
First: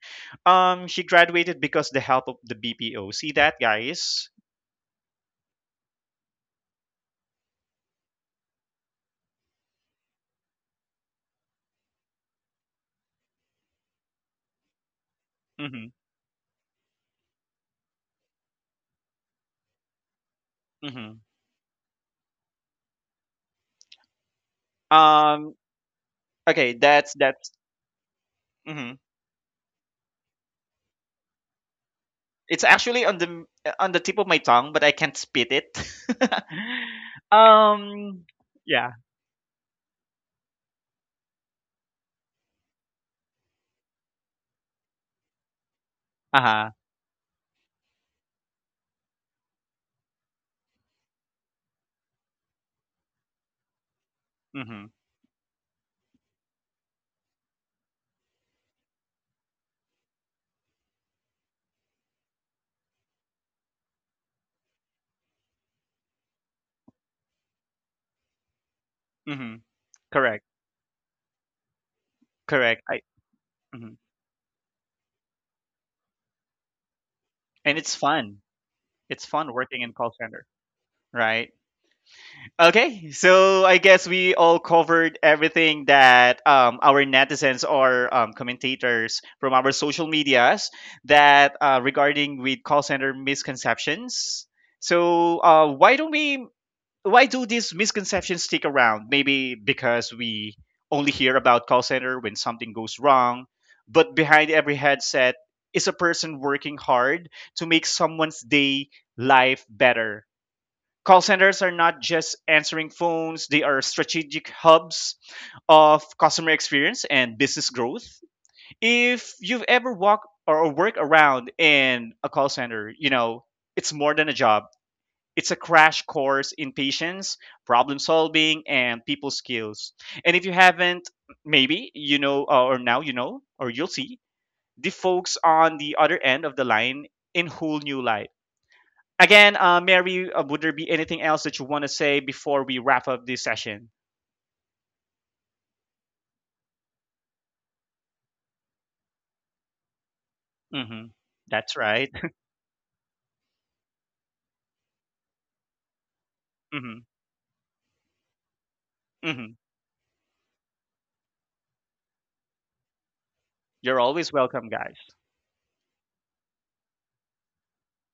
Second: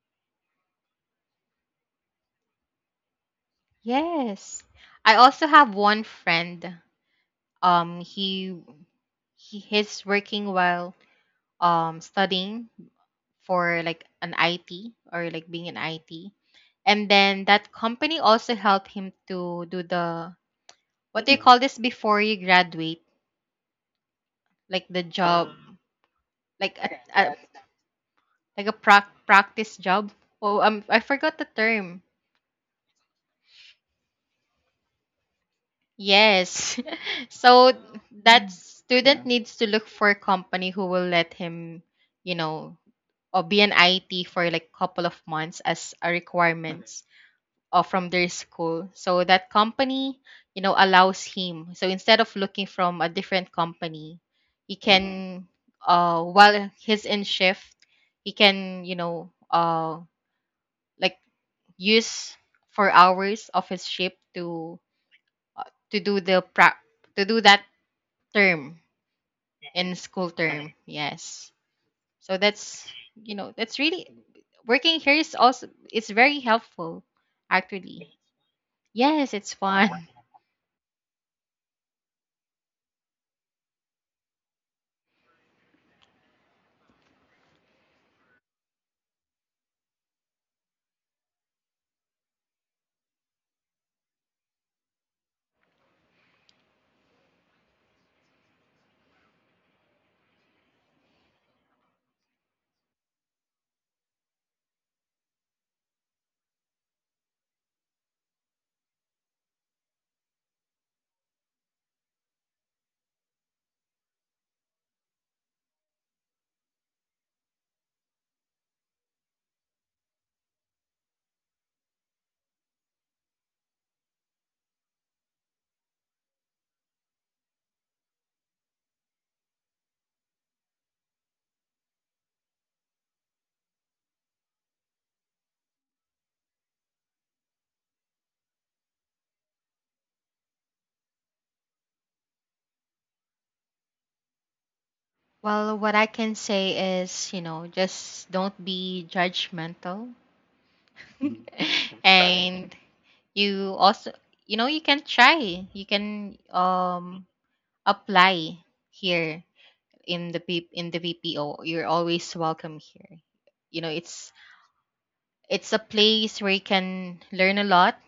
Speaker 1: She graduated because the help of the BPO. See that, guys?
Speaker 2: Yes. I also have one friend. Um, he he's working while studying for like an IT, or like being an
Speaker 1: Mm-hmm.
Speaker 2: IT. And then that company also helped him to do the,
Speaker 1: Mm-hmm.
Speaker 2: what do you call this before you graduate? Like the job,
Speaker 1: Um. Okay.
Speaker 2: like
Speaker 1: That's
Speaker 2: a,
Speaker 1: that's.
Speaker 2: like a
Speaker 1: Mm-hmm.
Speaker 2: practice job. Oh, I forgot the term.
Speaker 1: It's actually on the tip of my tongue, but I can't spit it.
Speaker 2: Yes. so
Speaker 1: um.
Speaker 2: that, mm,
Speaker 1: Yeah.
Speaker 2: student, yeah, needs to look for a company who will let him, you know, or be an IT for like couple of months as a
Speaker 1: Uh huh.
Speaker 2: requirements, or from their school. So that company, you know, allows him. So instead of looking from a different company, he
Speaker 1: Mm-hmm.
Speaker 2: can, while he's in shift, he can, you know, like use 4 hours of his shift to uh, to do the pra- to do that term
Speaker 1: Mm-hmm.
Speaker 2: in school
Speaker 1: Correct.
Speaker 2: term, yes. So
Speaker 1: Correct.
Speaker 2: that's,
Speaker 1: I.
Speaker 2: you know, that's
Speaker 1: Mhm.
Speaker 2: really, working here is also, it's very helpful
Speaker 1: And it's
Speaker 2: actually.
Speaker 1: fun. It's
Speaker 2: Yes, it's
Speaker 1: fun working
Speaker 2: fun.
Speaker 1: in call center, right? Okay, so I guess we all covered everything that our netizens or commentators from our social medias, that regarding with call center misconceptions. So why don't we why do these misconceptions stick around? Maybe because we only hear about call center when something goes wrong, but behind every headset is a person working hard to make someone's day, life better. Call centers are not just answering phones, they are strategic hubs of customer experience and business growth. If you've ever walked or worked around in a call center, it's more than a job. It's a crash course in patience, problem solving, and people skills. And if you haven't, maybe you know, or now you know, or you'll see the folks on the other end of the line in whole new light. Again, Mary, would there be anything else that you want to say before we wrap up this session?
Speaker 2: well, what I can say is, you know, just don't be judgmental.
Speaker 1: Hmm. That's right.
Speaker 2: and you also, you know, you can try, you can
Speaker 1: Hmm.
Speaker 2: apply here
Speaker 1: Hmm.
Speaker 2: in the in the VPO, you're always welcome here. You know,
Speaker 1: You're always
Speaker 2: it's
Speaker 1: welcome, guys.
Speaker 2: it's a place where you can learn a lot,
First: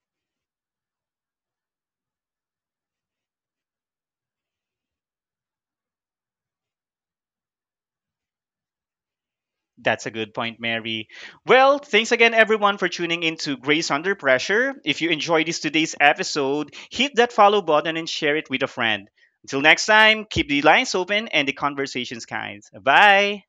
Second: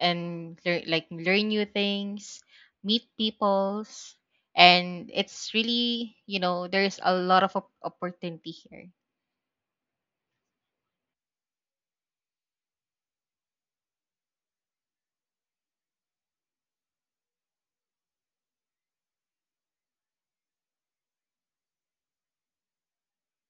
Speaker 2: and learn like learn new things, meet peoples, and it's really, you know, there's a lot of opportunity here.
Speaker 1: That's a good point, Mary. Well, thanks again, everyone, for tuning in to Grace Under Pressure. If you enjoyed this today's episode, hit that follow button and share it with a friend. Until next time, keep the lines open and the conversations kind. Bye.